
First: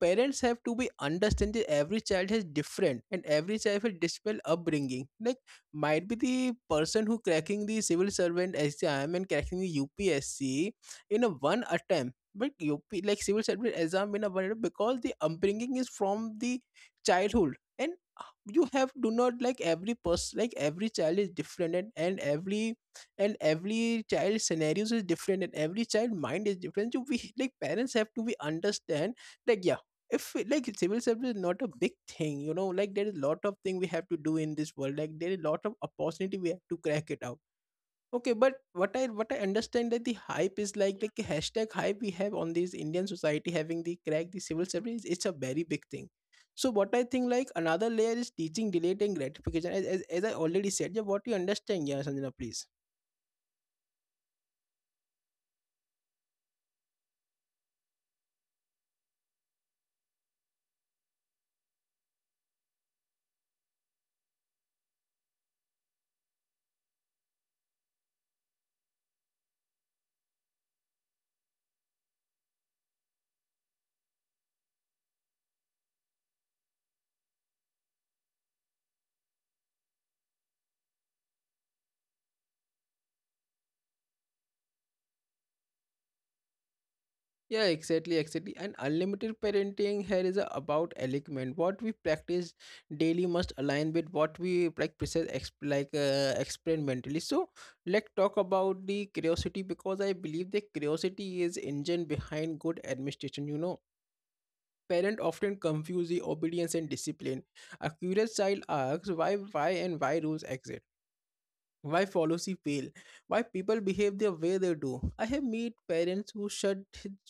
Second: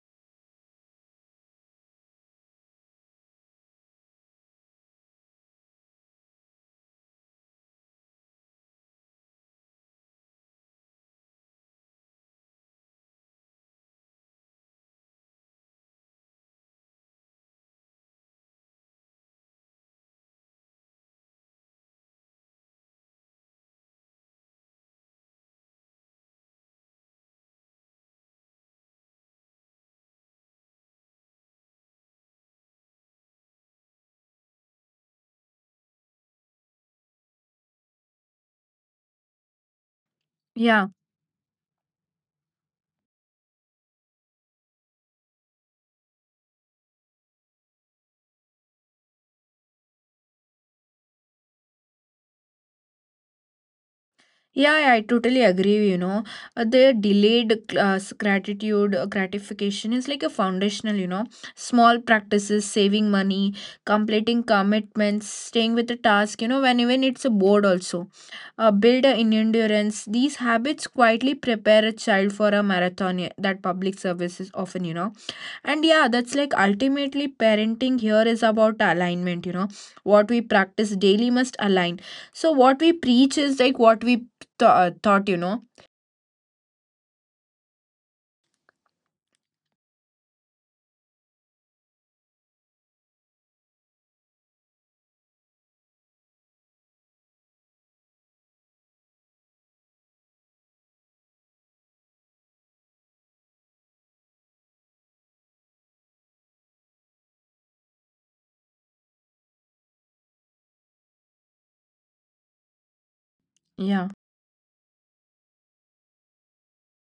Speaker 1: parents have to be understand that every child has different, and every child has different upbringing. Like, might be the person who cracking the civil servant exam and cracking the U P S C in a one attempt. But U P like civil servant exam in a one attempt, because the upbringing is from the childhood. And you have do not, like every person, like every child is different, and, and every and every child scenarios is different, and every child mind is different. So we like parents have to be understand, like yeah, if like civil service is not a big thing, you know. Like there is a lot of thing we have to do in this world, like there is a lot of opportunity we have to crack it out. Okay, but what I what I understand that the hype is
Speaker 2: Yeah.
Speaker 1: like like the hashtag hype we have on this Indian society, having the crack the civil service. It's a very big thing. So what I think, like another layer is teaching delayed and gratification. As, as, as I already said, yeah, what you understand, yeah, Sanjana, please.
Speaker 2: Yeah, yeah, I totally agree. You know, Uh, the delayed uh, s- gratitude uh, gratification is like a foundational, you know, small practices, saving money, completing commitments, staying with a task, you know, when even it's a board also. Uh, build a in endurance. These habits quietly prepare a child for a marathon, yeah, that public service is often, you know. And yeah, that's like ultimately parenting here is about alignment, you know. What we practice daily must align. So, what we preach is like what we th- uh, thought, you know.
Speaker 1: Yeah, exactly, exactly. And unlimited parenting here is about alignment. What we practice daily must align with what we like precise exp- like uh, experimentally. So let's talk about the curiosity, because I believe the curiosity is engine behind good administration. You know, parent often confuse the obedience and discipline. A curious child asks why, why, and why rules exist, why policy fail, why people behave the
Speaker 2: Yeah.
Speaker 1: way they do. I have meet parents who shut,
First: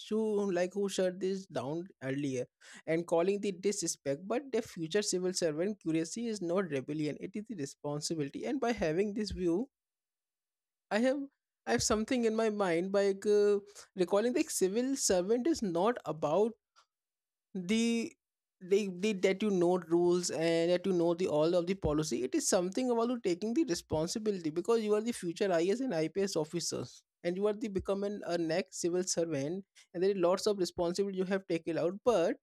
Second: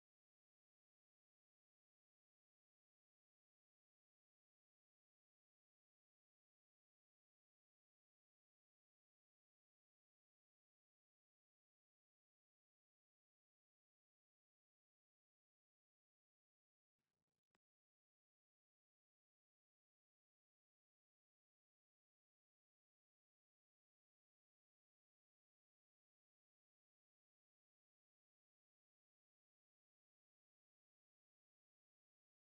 Speaker 1: who like who shut this down earlier and calling the disrespect. But the future civil servant curiosity is not rebellion, it is the responsibility. And by having this view, i have I have something in my mind by uh, recalling that civil servant is not about the they, they that you know rules and that you know the all of the policy. It is something about you taking the responsibility, because you are the future I A S and ips officers, and you are the becoming a next civil servant. And there is lots of responsibility you have taken out. But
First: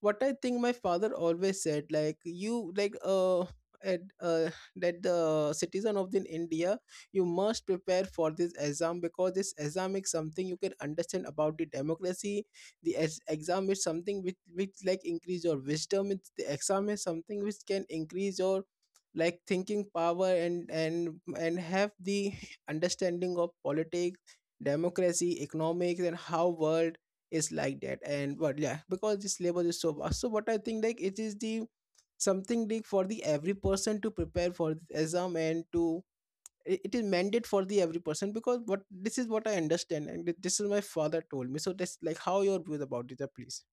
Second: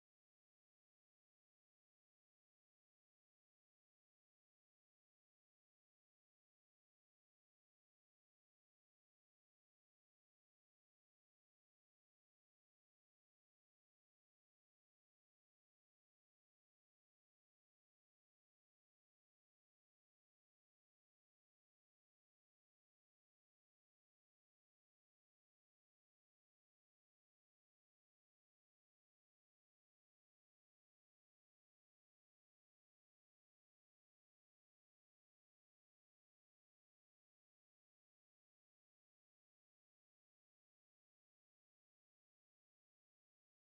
Speaker 1: what I think, my father always said, like you, like uh, at, uh, that the citizen of the India, you must prepare for this exam, because this exam is something you can understand about the democracy. The ex- exam is something which which like increase your wisdom. It's, the exam is something which can increase your like thinking power, and and and have the understanding of politics, democracy, economics, and how world is like that. And but yeah, because this syllabus is so vast, so what I think, like it is the something like for the every person to prepare for the exam and to i- it is mandate for the every person. Because what, this is what I understand, and this is my father told me. So that's, like how your views about it, uh, please.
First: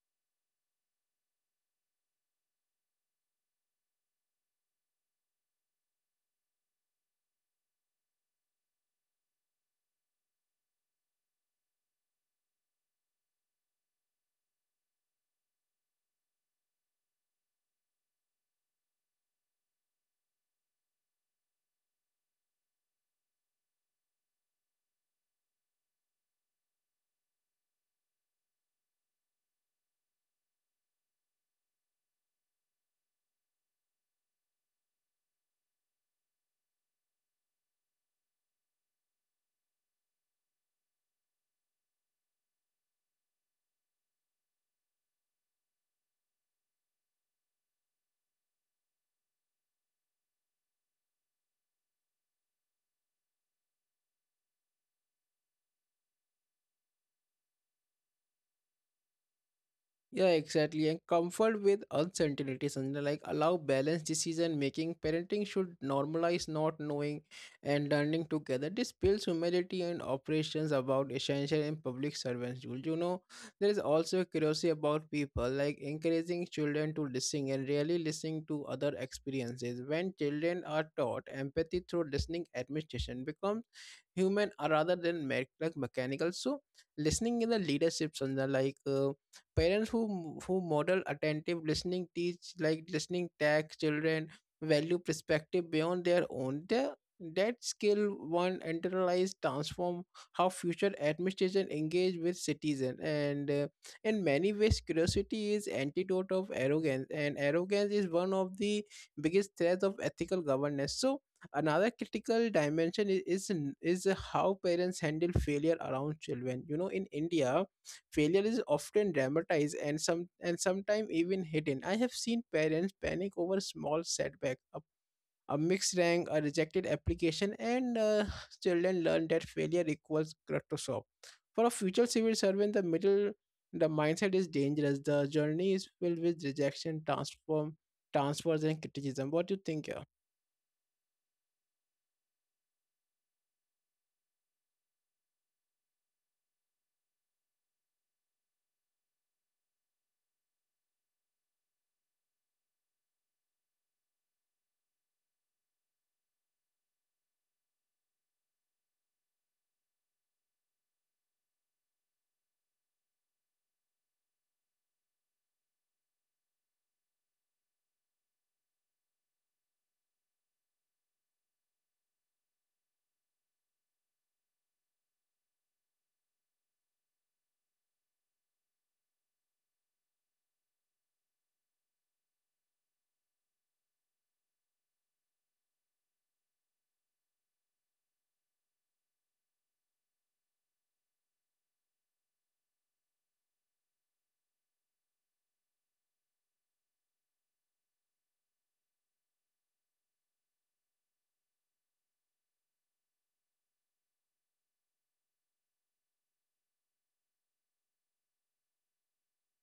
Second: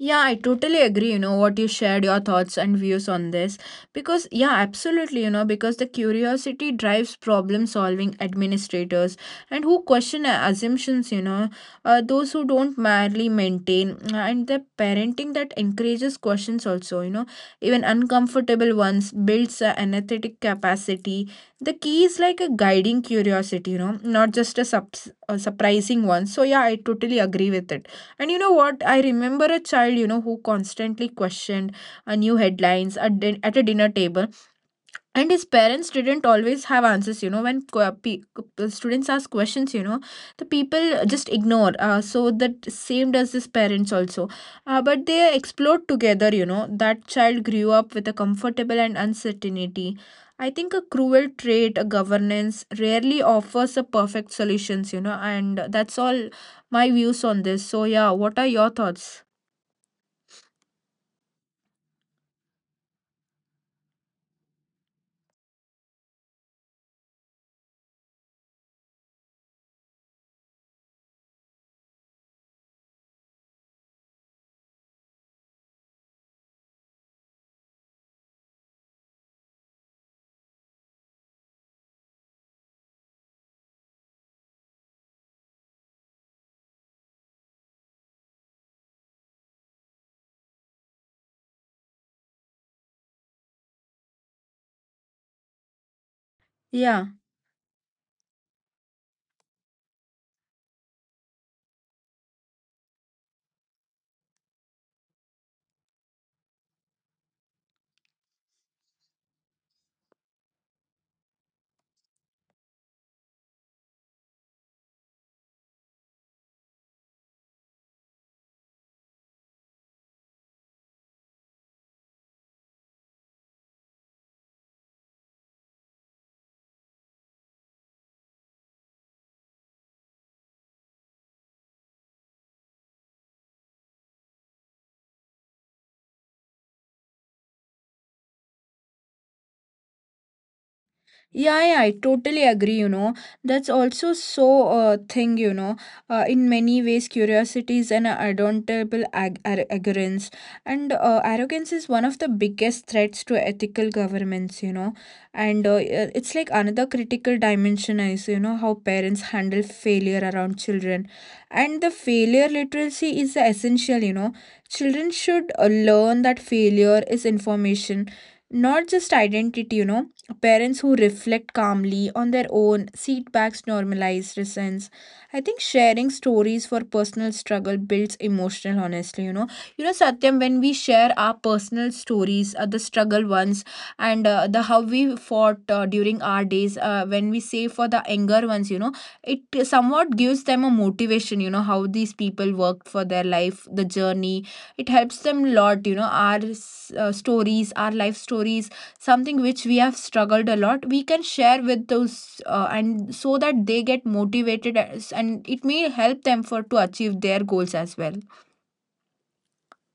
Speaker 2: Yeah, I totally agree, you know, what you shared, your thoughts and views on this. Because, yeah, absolutely, you know, because the curiosity drives problem solving administrators and who question uh, assumptions, you know, uh, those who don't merely maintain uh, and the parenting that encourages questions also, you know, even uncomfortable ones builds uh, an athletic capacity. The key is like a guiding curiosity, you know, not just a, subs- a surprising one. So, yeah, I totally agree with it. And you know what? I remember a child, you know, who constantly questioned a new headlines at, din- at a dinner table, and his parents didn't always have answers. You know, when qu- pe- qu- students ask questions, you know, the people just ignore, uh, so that same does his parents also. Uh, but they explored together. You know, that child grew up with a comfortable and uncertainty. I think a cruel trait, a governance rarely offers a perfect solutions, you know, and that's all my views on this. So yeah, what are your thoughts?
Speaker 1: Yeah, exactly. And comfort with uncertainty, Sanjana. Like allow balanced decision making. Parenting should normalize not knowing and learning together. This builds humility and operations about essential and public servants. Jul. You know, there is also curiosity about people, like encouraging children to listen and really listening to other experiences. When children are taught empathy through listening, administration becomes human, uh, rather than me- like mechanical. So listening in the leadership, Sandhya, like uh, parents who who model attentive listening teach, like listening tag children value perspective beyond their own, their
Speaker 2: Yeah.
Speaker 1: that skill one internalize transform how future administration engage with citizen. And uh, in many ways, curiosity is antidote of arrogance, and arrogance is one of the biggest threats of ethical governance. So another critical dimension is is, n- is how parents handle failure around children. You know, in India failure is often dramatized, and some and sometimes even hidden. I have seen parents panic over small setback, a, a mixed rank, a rejected application. And uh, children learn that failure equals catastrophe. For a future civil servant, the middle the mindset is dangerous. The journey is filled with rejection, transform transfers, and criticism. What do you think, yeah?
Speaker 2: Yeah, yeah, I totally agree, you know. That's also so uh, thing, you know. Uh, in many ways, curiosity is an adorable ag- ar- arrogance. And uh, arrogance is one of the biggest threats to ethical governments, you know. And uh, uh, it's like another critical dimension is, you know, how parents handle failure around children. And the failure literacy is essential, you know. Children should uh, learn that failure is information, not just identity, you know. Parents who reflect calmly on their own setbacks normalize resents. I think sharing stories for personal struggle builds emotional honestly, you know. You know, Satyam, when we share our personal stories, uh, the struggle ones, and uh, the how we fought uh, during our days, uh, when we say for the anger ones, you know, it somewhat gives them a motivation, you know, how these people worked for their life, the journey. It helps them a lot, you know, our uh, stories, our life stories, something which we have struggled a lot. We can share with those uh, and so that they get motivated, as, and it may help them for to achieve their goals as well.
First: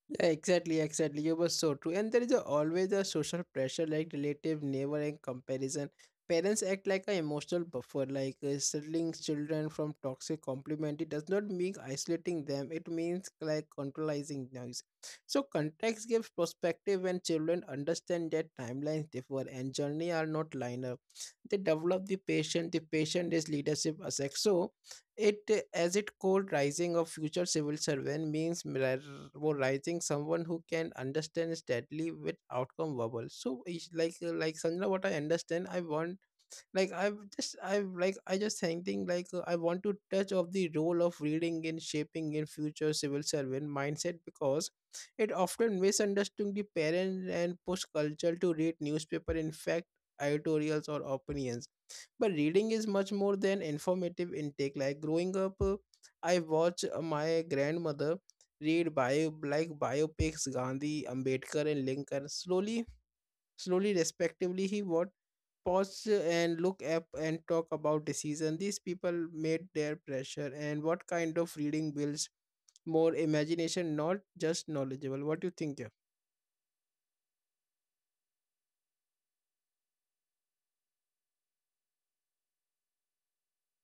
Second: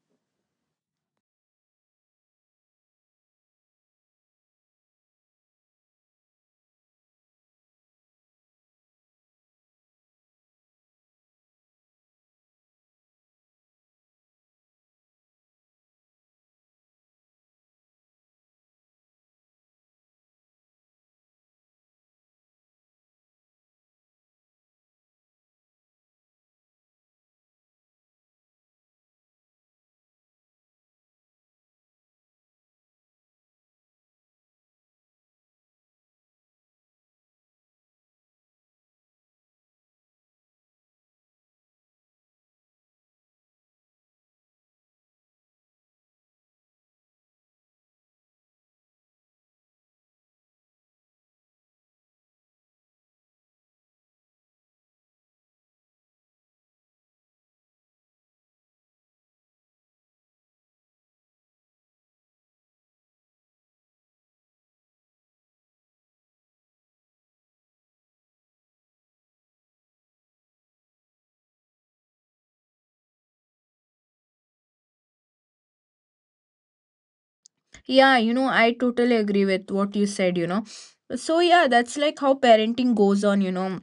Speaker 1: Yeah, exactly, exactly. You were so true. And there is a, always a social pressure, like relative, neighbor, and comparison. Parents act like an emotional buffer, like uh, settling children from toxic compliment. It does not mean isolating them, it means like controlling noise. So context gives perspective when children understand that timelines differ and journey are not linear. They develop the patient, the patient is leadership as. So it, uh, as it called, rising of future civil servant means ra- wo rising someone who can understand steadily with outcome verbal. So it's like uh, like Sandra, what I understand, I want like I've just I've like I just thinking like uh, I want to touch of the role of reading in shaping in future civil servant mindset because it often misunderstood the parent and push culture to read newspaper, in fact editorials or opinions, but reading is much more than informative intake. Like growing up, uh, I watch uh, my grandmother read bio, like biopics Gandhi, Ambedkar and Lincoln slowly slowly respectively, he what pause, and look up and talk about decision these people made their pressure, and what kind of reading builds more imagination, not just knowledgeable. What do you think, yeah?
Speaker 2: Yeah, you know, I totally agree with what you said. You know, so yeah, that's like how parenting goes on, you know,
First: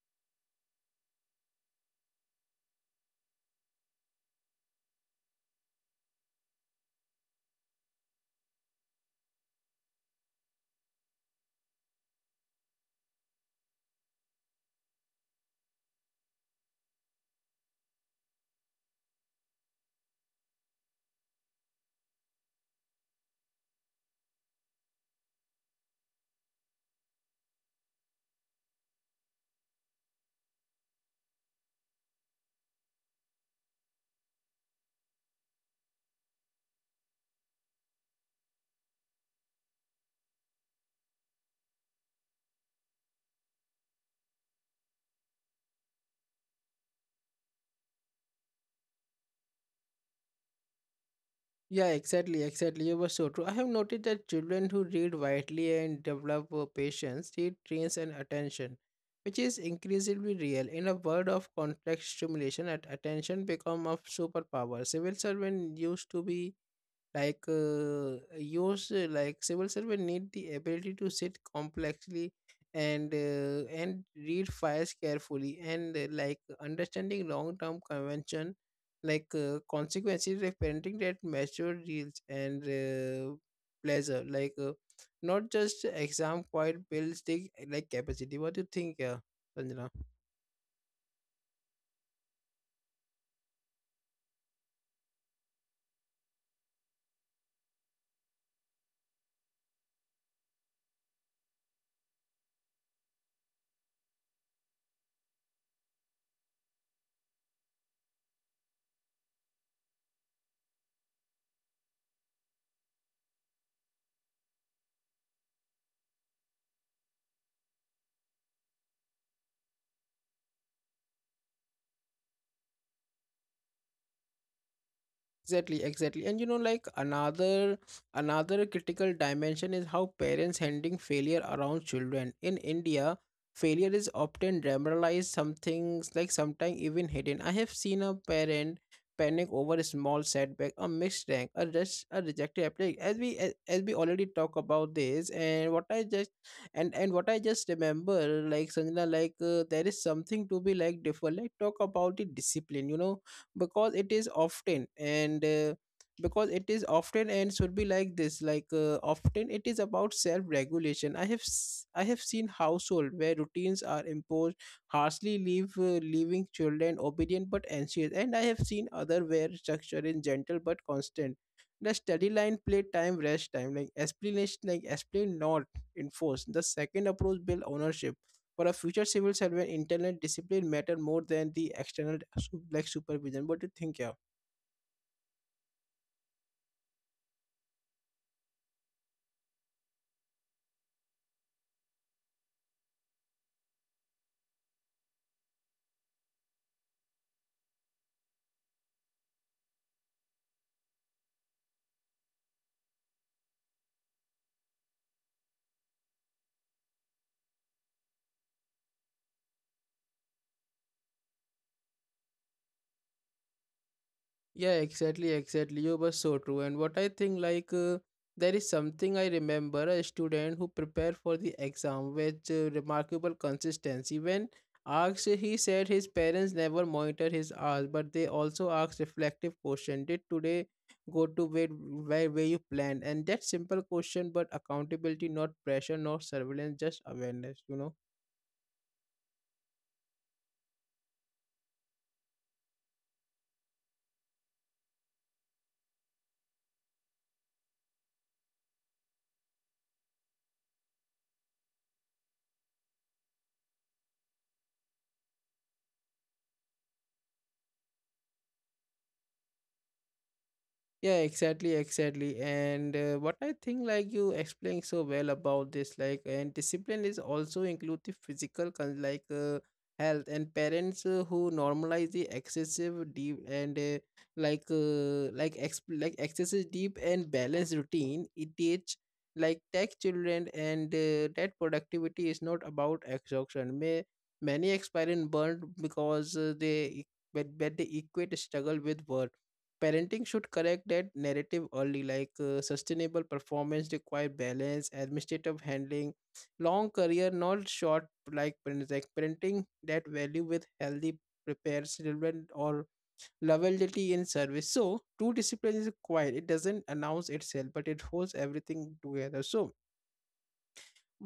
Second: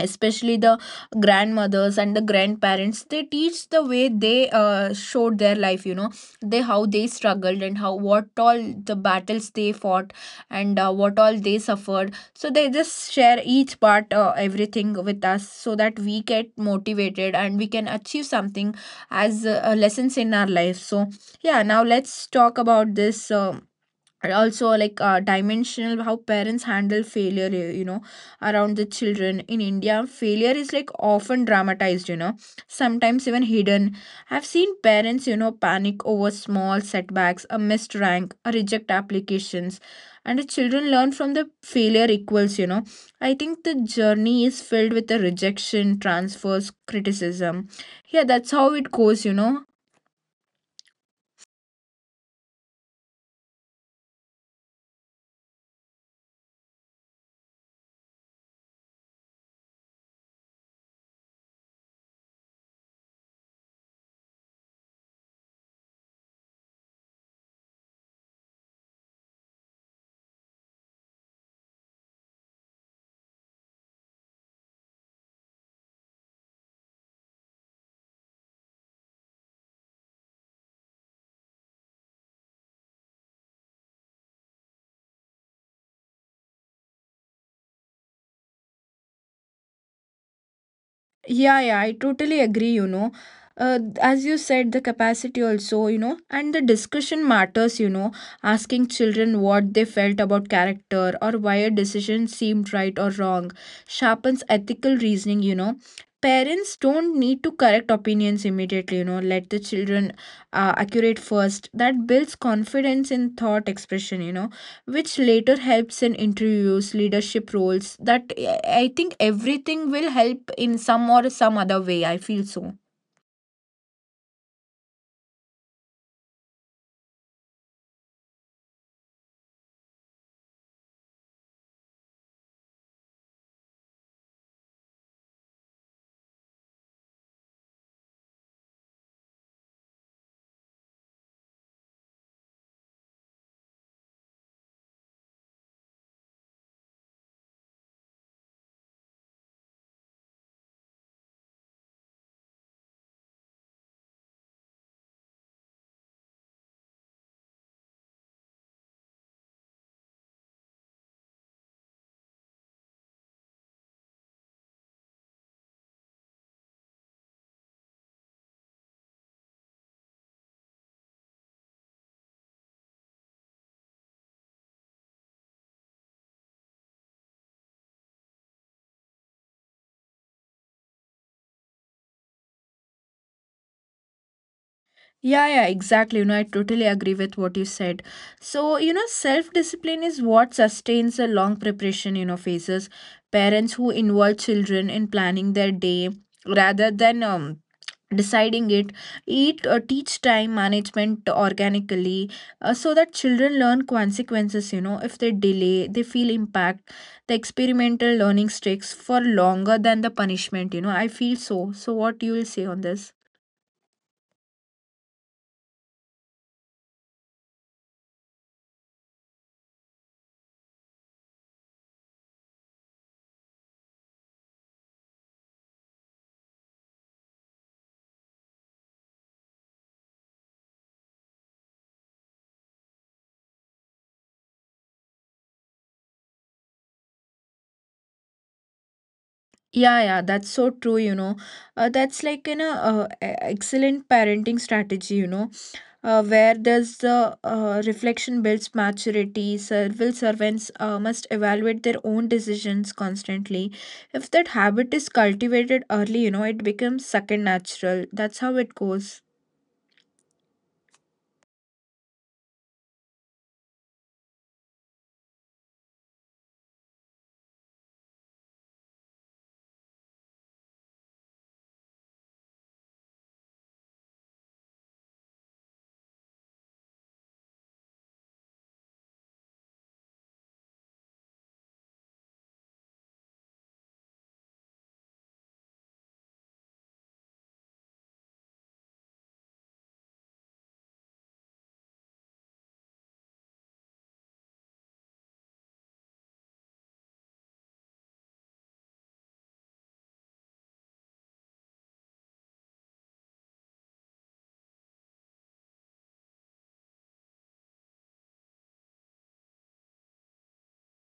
Speaker 2: especially the grandmothers and the grandparents. They teach the way they uh, showed their life, you know, they how they struggled and how what all the battles they fought, and uh, what all they suffered. So they just share each part, uh, everything with us, so that we get motivated and we can achieve something as uh, lessons in our life. So yeah, now let's talk about this uh, and also like uh, dimensional how parents handle failure, you you know, around the children. In India, failure is like often dramatized, you know, sometimes even hidden. I've seen parents, you know, panic over small setbacks, a missed rank, a reject applications, and the children learn from the failure equals, you know. I think the journey is filled with the rejection transfers, criticism. Yeah, that's how it goes, you know.
Speaker 1: Yeah, exactly, exactly. You were so true. I have noticed that children who read widely and develop uh, patience, it trains and attention, which is increasingly real. In a world of complex stimulation, at attention become a superpower. Civil servant used to be like uh, yours, uh, like civil servant need the ability to sit complexly and uh, and read files carefully, and uh, like understanding long-term convention, like uh, consequences of parenting that mature deals, and uh, pleasure, like uh, not just exam, quite builds the like capacity. What do you think, yeah, Sanjana?
Speaker 2: Yeah, yeah, I totally agree, you know. Uh, as you said, the capacity also, you know, and the discussion matters, you know, asking children what they felt about character, or why a decision seemed right or wrong, sharpens ethical reasoning, you know. Parents don't need to correct opinions immediately, you know. Let the children uh, accurate first. That builds confidence in thought expression, you know, which later helps in interviews, leadership roles. That i I think everything will help in some or some other way, I feel so.
Speaker 1: Exactly, exactly. And you know, like another another critical dimension is how parents handling failure around children in India. Failure is often dramatized, some things like sometimes even hidden. I have seen a parent panic over a small setback, a missed rank, a, res- a rejected application, as we as, as we already talk about this. And what I just, and and what I just remember, like Sanjana, like, uh, there is something to be like different, like talk about the discipline, you know, because it is often and uh, because it is often and should be like this. Like, uh, often it is about self regulation. i have s- I have seen household where routines are imposed harshly, leave uh, leaving children obedient but anxious, and I have seen other where structure is gentle but constant. The study line, play time, rest time, like explanation like explain not enforce. The second approach build ownership. For a future civil servant, internal discipline matter more than the external su- like supervision. What do you think, yeah?
Speaker 2: Yeah yeah exactly, you know, I totally agree with what you said. So you know, self discipline is what sustains a long preparation, you know, phases. Parents who involve children in planning their day rather than um, deciding it, eat uh, teach time management organically, uh, so that children learn consequences. You know, if they delay, they feel impact. The experimental learning sticks for longer than the punishment, you know, I feel so. So what you will say on this?
Speaker 1: Yeah, exactly, exactly. You were so true. And what I think, like, uh, there is something I remember a student who prepared for the exam with uh, remarkable consistency. When asked, he said his parents never monitored his hours, but they also asked reflective question. Did today go to where, where, where you planned? And that simple question, but accountability, not pressure, not surveillance, just awareness, you know.
Speaker 2: Yeah yeah that's so true, you know. Uh, that's like an uh, uh, e- excellent parenting strategy, you know, uh, where there's the uh, reflection builds maturity. Civil servants uh, must evaluate their own decisions constantly. If that habit is cultivated early, you know, it becomes second natural. That's how it goes.
Speaker 1: Yeah, exactly, exactly. And uh, what I think, like you explained so well about this, like, and discipline is also include the physical, con- like, uh, health, and parents uh, who normalize the excessive deep and uh, like, uh, like, ex- like excessive deep and balanced routine. It teach like tech children, and uh, that productivity is not about exhaustion. May many experience burned because uh, they. E- But, but they equate struggle with work. Parenting should correct that narrative early, like uh, sustainable performance require balance administrative handling, long career not short, like parents like parenting that value with healthy prepares children or loyalty in service. So true discipline is quiet, it doesn't announce itself but it holds everything together. So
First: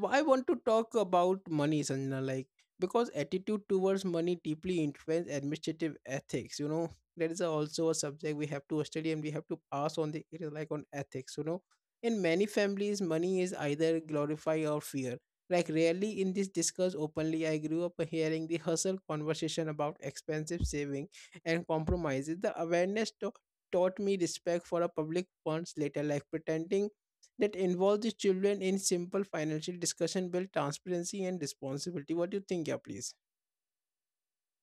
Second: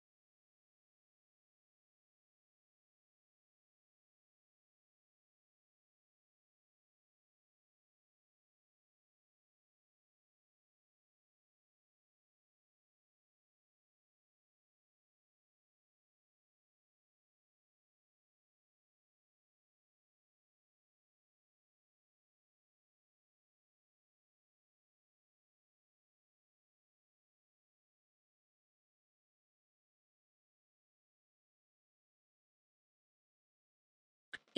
Speaker 1: I want to talk about money, Sanjana, like because attitude towards money deeply influence administrative ethics. You know, that is also a subject we have to study and we have to pass on the it is like on ethics. You know, in many families, money is either glorified or fear. Like rarely in this discussed openly. I grew up hearing the hustle conversation about expensive saving and compromises. The awareness to- taught me respect for a public funds later, like pretending that involves the children in simple financial discussion, build transparency and responsibility. What do you think, yeah, please?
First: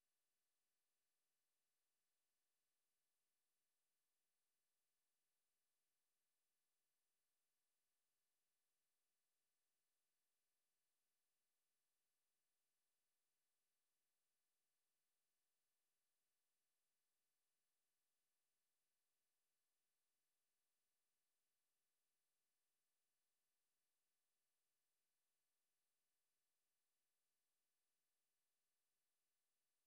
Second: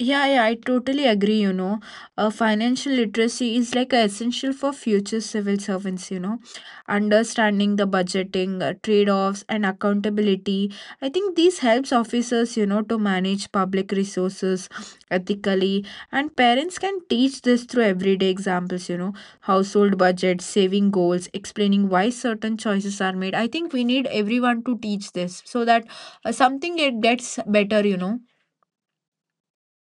Speaker 2: Yeah, yeah, I totally agree, you know. Uh, financial literacy is like a essential for future civil servants, you know. Understanding the budgeting, uh, trade-offs and accountability. I think this helps officers, you know, to manage public resources ethically, and parents can teach this through everyday examples, you know, household budgets, saving goals, explaining why certain choices are made. I think we need everyone to teach this so that uh, something it gets better, you know.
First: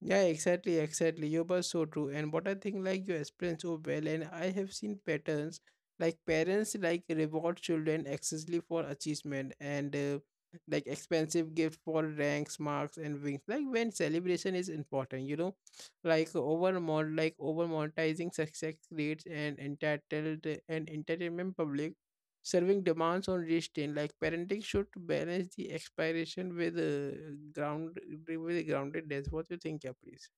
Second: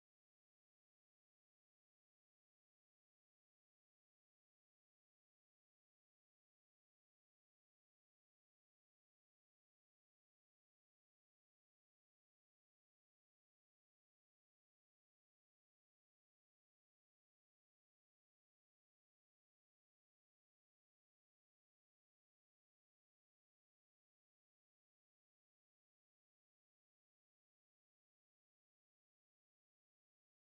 Speaker 1: Yeah, exactly, exactly. You were so true. And what I think, like you explained so well, and I have seen patterns like parents like reward children excessively for achievement, and uh, like expensive gift for ranks, marks, and wings. Like when celebration is important, you know, like over mon- like over monetizing success creates an entitled and entertainment public serving demands on restraint. Like parenting should balance the expiration with uh, ground with groundedness. What do you think, yeah, please?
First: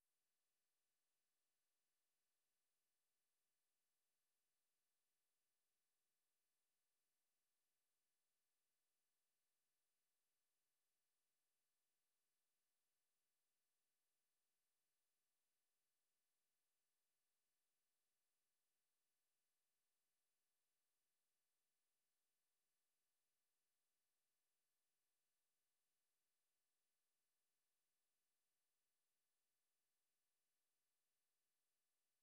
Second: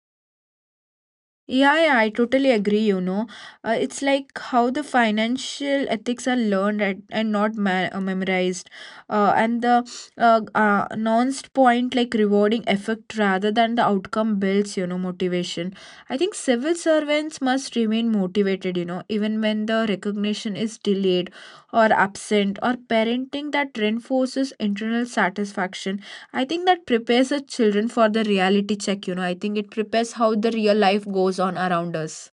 Speaker 2: Yeah, yeah, I totally agree, you know. Uh, it's like how the financial ethics are learned at, and not ma- uh, memorized. Uh, and the uh, uh, announced point, like rewarding effect rather than the outcome builds, you know, motivation. I think civil servants must remain motivated, you know, even when the recognition is delayed or absent, or parenting that reinforces internal satisfaction. I think that prepares the children for the reality check, you know. I think it prepares how the real life goes on around us.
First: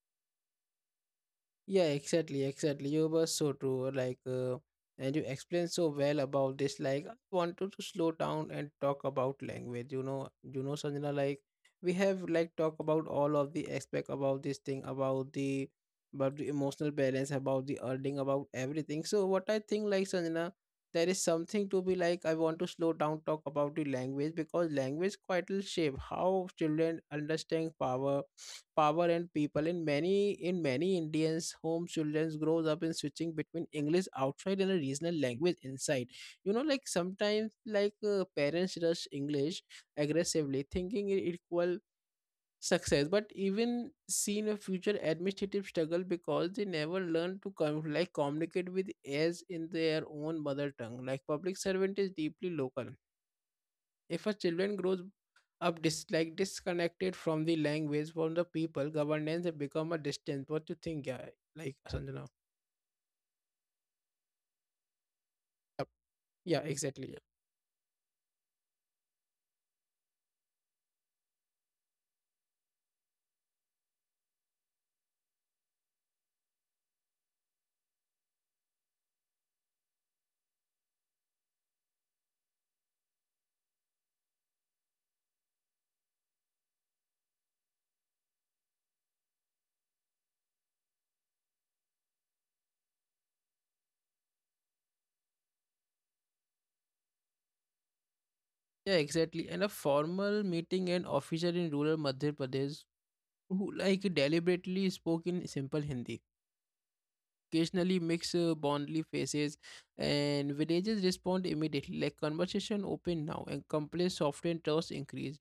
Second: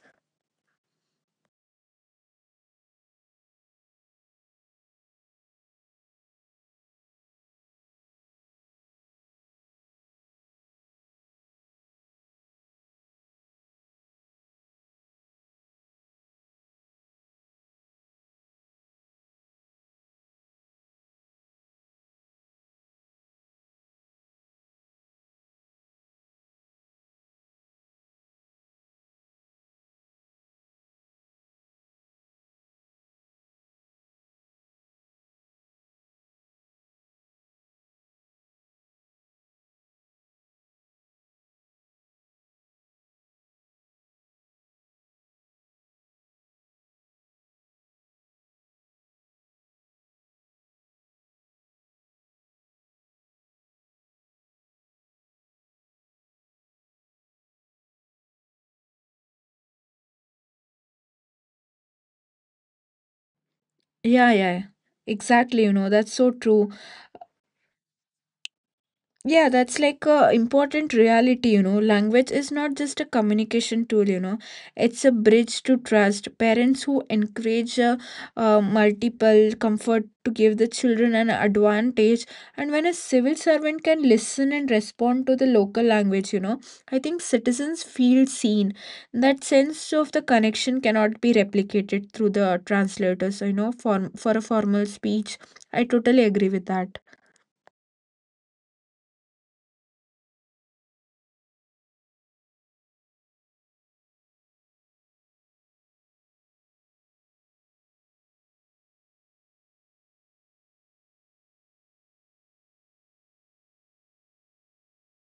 Speaker 1: Yeah, exactly, exactly. You were so true. Like, uh, and you explained so well about this. Like, I wanted to slow down and talk about language. You know, you know, Sanjana. Like, we have like talked about all of the aspect about this thing, about the, about the emotional balance, about the earning, about everything. So, what I think, like Sanjana, there is something to be like. I want to slow down, talk about the language because language quite will shape how children understand power power and people in many in many Indians home. Children grows up in switching between English outside and a regional language inside, you know. Like sometimes, like uh, parents rush English aggressively thinking it equal success, but even seen a future administrative struggle because they never learn to com- like communicate with as in their own mother tongue. Like public servant is deeply local. If a children grows up dis- like disconnected from the language, from the people, governance have become a distance. What you think, yeah? Like Sanjana.
Speaker 2: Yeah, yeah. Exactly, you
Speaker 1: Yep.
Speaker 2: know, that's so
Speaker 1: Yeah,
Speaker 2: true.
Speaker 1: exactly. Yeah.
Speaker 2: Yeah, that's like a important reality, you know. Language is not just a communication tool, you know. It's a bridge to trust. Parents who encourage uh, uh, multiple comfort to give the children an advantage, and when a civil servant can listen and respond to the local language, you know, I think citizens feel seen. That sense of the connection cannot be replicated through the translators, you know, for for a formal speech. I totally agree with that.
Speaker 1: Yeah, exactly. And a formal meeting an officer in rural Madhya Pradesh who like deliberately spoke in simple Hindi. Occasionally mix uh, bondly faces and villages respond immediately. Like conversation open now and complaint soften trust increase.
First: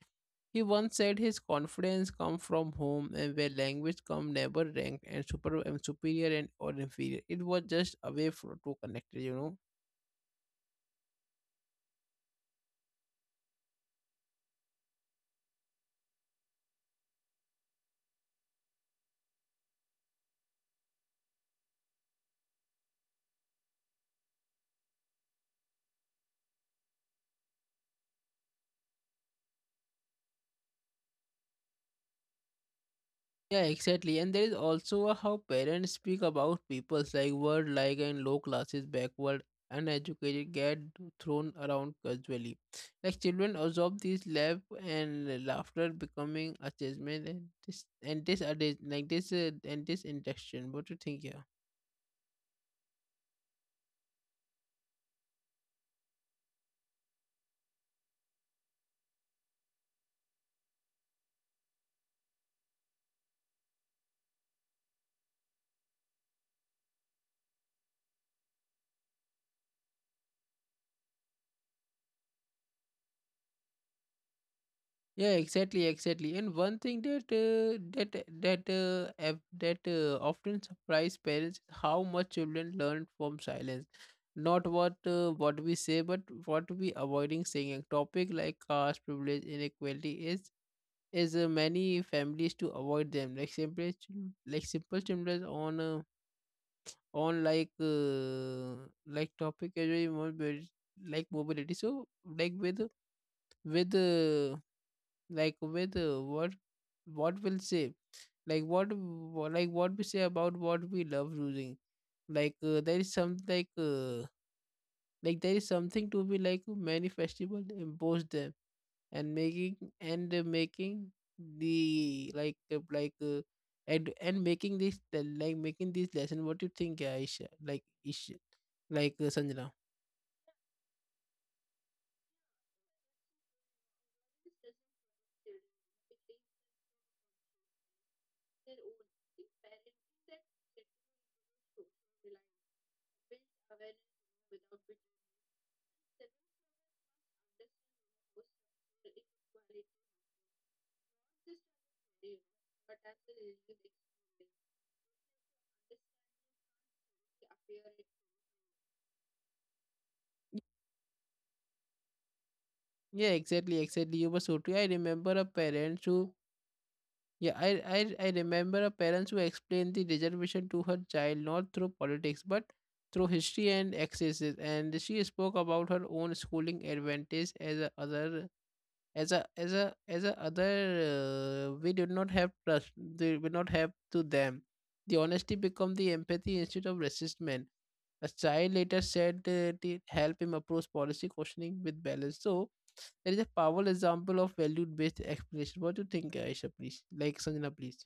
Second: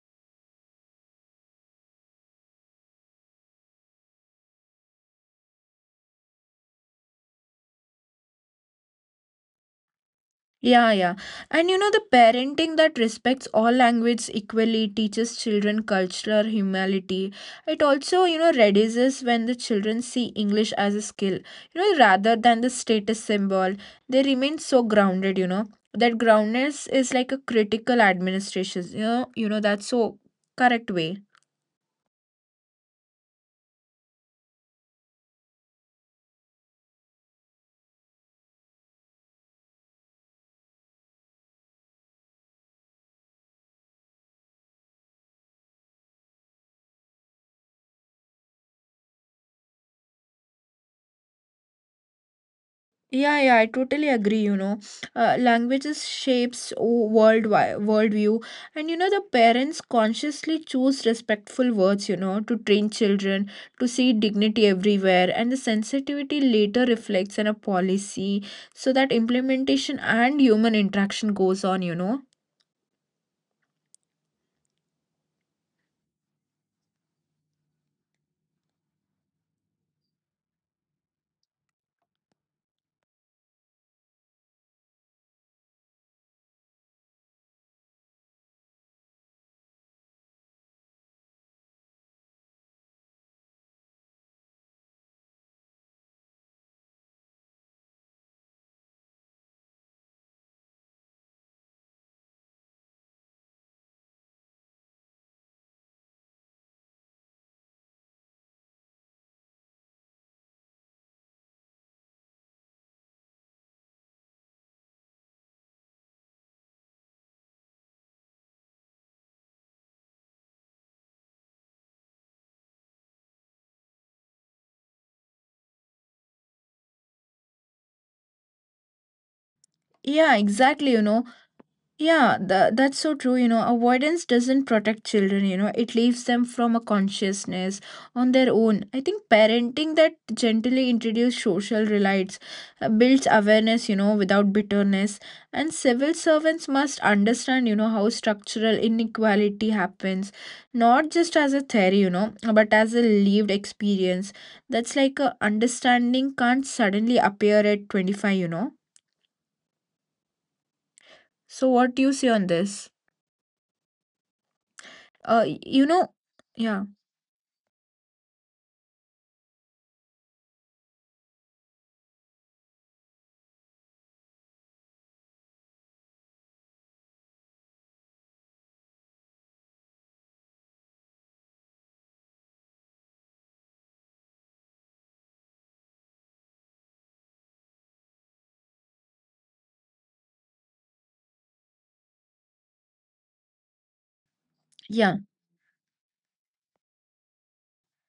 Speaker 1: He once said his confidence come from home and where language come never ranked and super and superior and or inferior. It was just a way for to connect, you know.
Speaker 2: Yeah, yeah. And you know, the parenting that respects all language equally teaches children cultural humility. It also, you know, reduces when the children see English as a skill, you know, rather than the status symbol. They remain so grounded, you know. That groundedness is like a critical administration, you know, you know, that's so correct way.
Speaker 1: Yeah, exactly. And there is also a how parents speak about peoples like word like and low classes, backward, uneducated get thrown around casually. Like children absorb these laugh and laughter becoming a judgment, and this and this are like this, uh, and this interaction. What do you think? Yeah.
Speaker 2: Yeah, yeah, I totally agree, you know. Uh, languages shapes o- world wi- worldview, and you know, the parents consciously choose respectful words, you know, to train children to see dignity everywhere, and the sensitivity later reflects in a policy, so that implementation and human interaction goes on, you know.
Speaker 1: Yeah, exactly, exactly. And one thing that uh, that that uh, ev- that uh, often surprise parents is how much children learn from silence. Not what uh, what we say, but what we avoiding saying. A topic like caste, privilege, inequality is is uh, many families to avoid them. Like simple chil- like simple children on uh, on like uh, like topic as well, more bit- like mobility. So like with with. Uh, like with uh, what what will say like what wha- like what we say about what we love losing, like uh, there is some like uh, like there is something to be like many festival impose them, and making and uh, making the, like uh, like uh, and and making this the- like making this lesson. What do you think, Aisha? Like Isha like uh, Sanjana.
Speaker 2: Yeah, exactly, you know. Yeah, tha that's so true. You know, avoidance doesn't protect children, you know, it leaves them from a consciousness on their own. I think parenting that gently introduces social relates, uh, builds awareness, you know, without bitterness. And civil servants must understand, you know, how structural inequality happens, not just as a theory, you know, but as a lived experience. That's like a understanding can't suddenly appear at twenty-five, you know. So, what do you say on this?
Speaker 1: Yeah, exactly, exactly. You were so true. I remember
Speaker 2: Uh,
Speaker 1: a
Speaker 2: y- you
Speaker 1: parent
Speaker 2: know,
Speaker 1: who,
Speaker 2: yeah,
Speaker 1: yeah, I, I I remember a parents who explained the reservation to her child not through politics but through history and excesses, and she spoke about her own schooling advantage as a other, as a as a as a other, uh, we did not have trust, they did not have to them. The honesty become the empathy instead of resistment. A child later said uh, it helped him approach policy questioning with balance. So that is a powerful example of
Speaker 2: yeah,
Speaker 1: value-based explanation. What do you think, uh, Aisha, please? Like Sanjana, please.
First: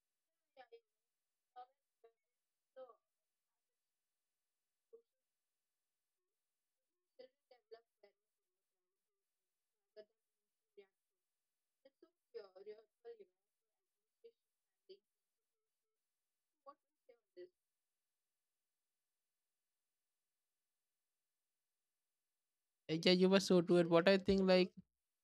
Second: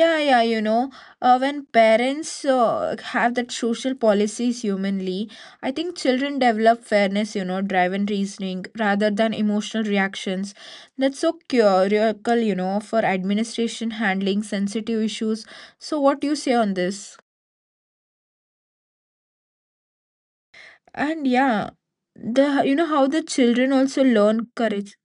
Speaker 2: yeah, yeah, you know, uh, when parents uh, have that social policies humanly, I think children develop fairness, you know, driven reasoning rather than emotional reactions. That's so curical, you know, for administration handling sensitive issues. So what do you say on this? And yeah, the you
Speaker 1: Uh,
Speaker 2: know,
Speaker 1: Yeah,
Speaker 2: how
Speaker 1: you were
Speaker 2: the
Speaker 1: so to it.
Speaker 2: children
Speaker 1: What I
Speaker 2: also
Speaker 1: think,
Speaker 2: learn
Speaker 1: like,
Speaker 2: courage.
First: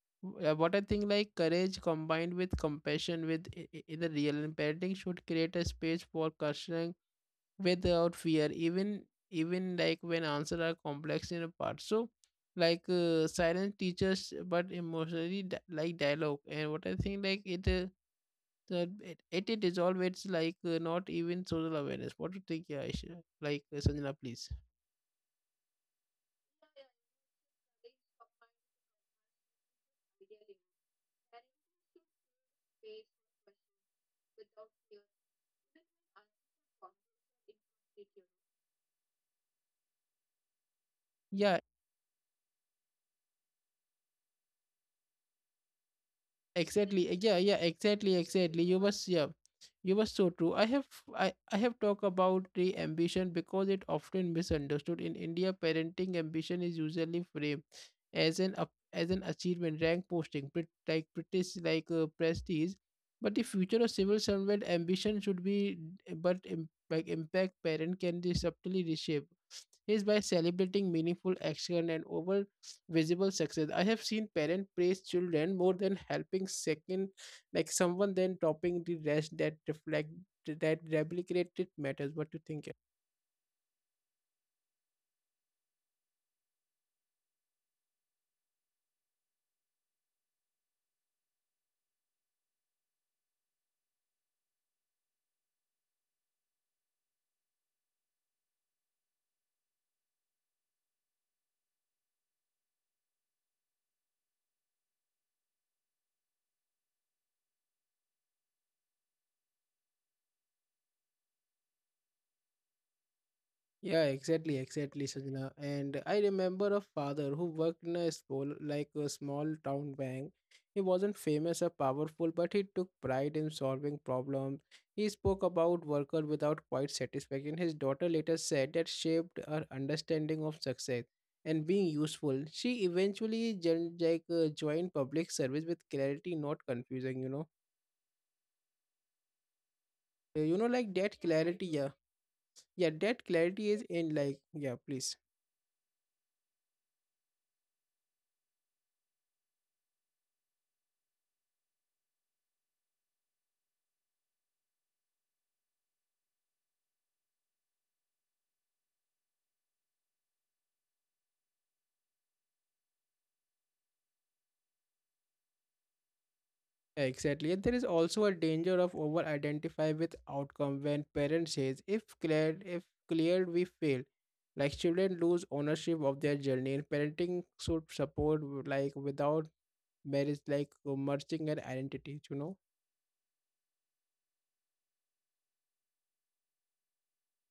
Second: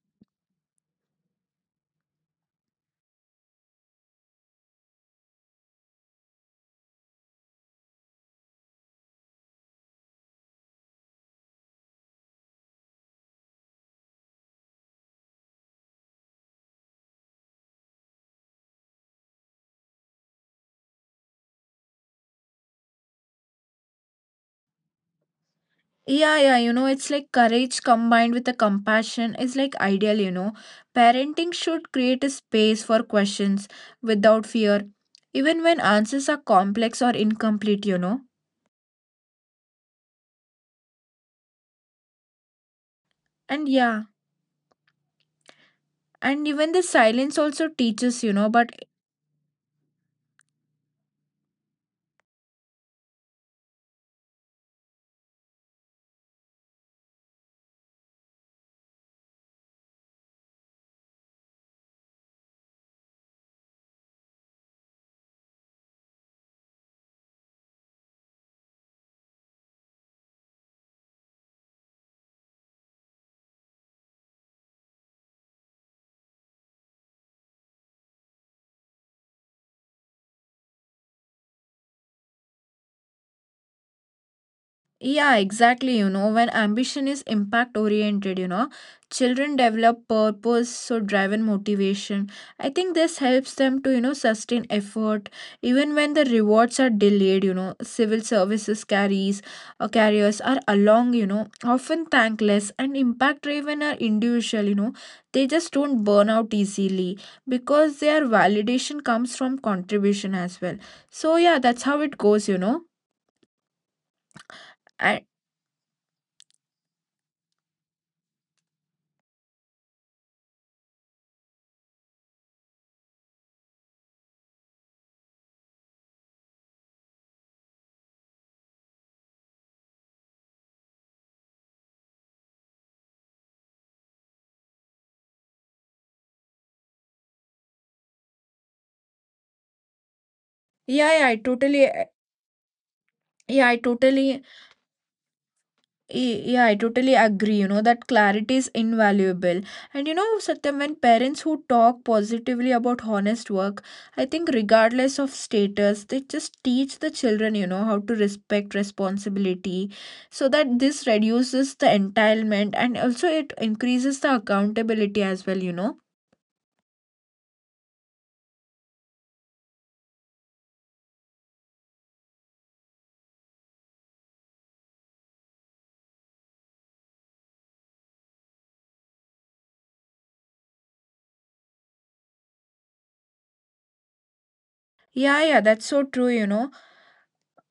Speaker 1: uh, what I think, like, courage combined with compassion, with i- i- in the real, and parenting should create a space for questioning without fear, even even like when answers are complex in a part. So, like, uh, silence teaches, but emotionally, di- like dialogue. And what I think, like, it. Uh, The, it, it, it is always like uh, not even social awareness. What do you think, Aisha? Like, uh, Sanjana, please.
Speaker 2: Yeah, yeah, you know, it's like courage combined with the compassion is like ideal, you know. Parenting should create a space for questions without fear, even when answers are complex or incomplete, you know.
Speaker 1: Yeah,
Speaker 2: And yeah, and even the
Speaker 1: exactly. uh,
Speaker 2: silence
Speaker 1: Yeah, yeah,
Speaker 2: also
Speaker 1: exactly,
Speaker 2: teaches, you know,
Speaker 1: exactly.
Speaker 2: but
Speaker 1: You was, yeah. You were so true. I have I, I have talked about the ambition because it often misunderstood. In India, parenting ambition is usually framed as an up as an achievement, rank posting, pre- like British like uh, prestige. But the future of civil servant ambition should be eh, but im- like impact. Parent can be subtly reshape is by celebrating meaningful action and over visible success. I have seen parents praise children more than helping second, like someone then topping the rest that reflect that replicated matters. What do you think?
Speaker 2: yeah, exactly. You know, when ambition is impact oriented, you know, children develop purpose, so driven motivation. I think this helps them to, you know, sustain effort even when the rewards are delayed, you know, Civil services carries or carriers are along, you know, often thankless and impact driven are individual, you know, They just don't burn out easily because their validation comes from contribution as well. So yeah, that's how it goes, you know.
Speaker 1: Yeah, exactly, exactly,
Speaker 2: And
Speaker 1: Sajna. And I remember a father who worked in a small, like a small town bank. He wasn't famous or powerful, but he took pride in solving problems. He spoke about worker without quite satisfaction. His daughter later said that shaped her understanding of success and being useful. She eventually joined, like uh, joined public service with clarity, not confusing. You know, Uh, you know, like
Speaker 2: yeah, yeah,
Speaker 1: that
Speaker 2: I
Speaker 1: clarity.
Speaker 2: totally
Speaker 1: Yeah, yeah, that
Speaker 2: Yeah, I
Speaker 1: clarity is in
Speaker 2: totally,
Speaker 1: like, yeah, please.
Speaker 2: y- yeah, I totally agree. You know, that clarity is invaluable. And you know, Satyam, when parents who talk positively about honest work, I think regardless of status, they just teach the children, you know, how to respect responsibility so that this reduces the entitlement and also it increases the accountability as well, you know.
Speaker 1: Exactly. And there is also a danger of over identify with outcome when parents says if cleared if cleared we fail. Like children lose ownership of their journey and parenting should support w- like without marriage like uh, merging an identity, you know.
Speaker 2: Yeah, yeah, that's so true, you know.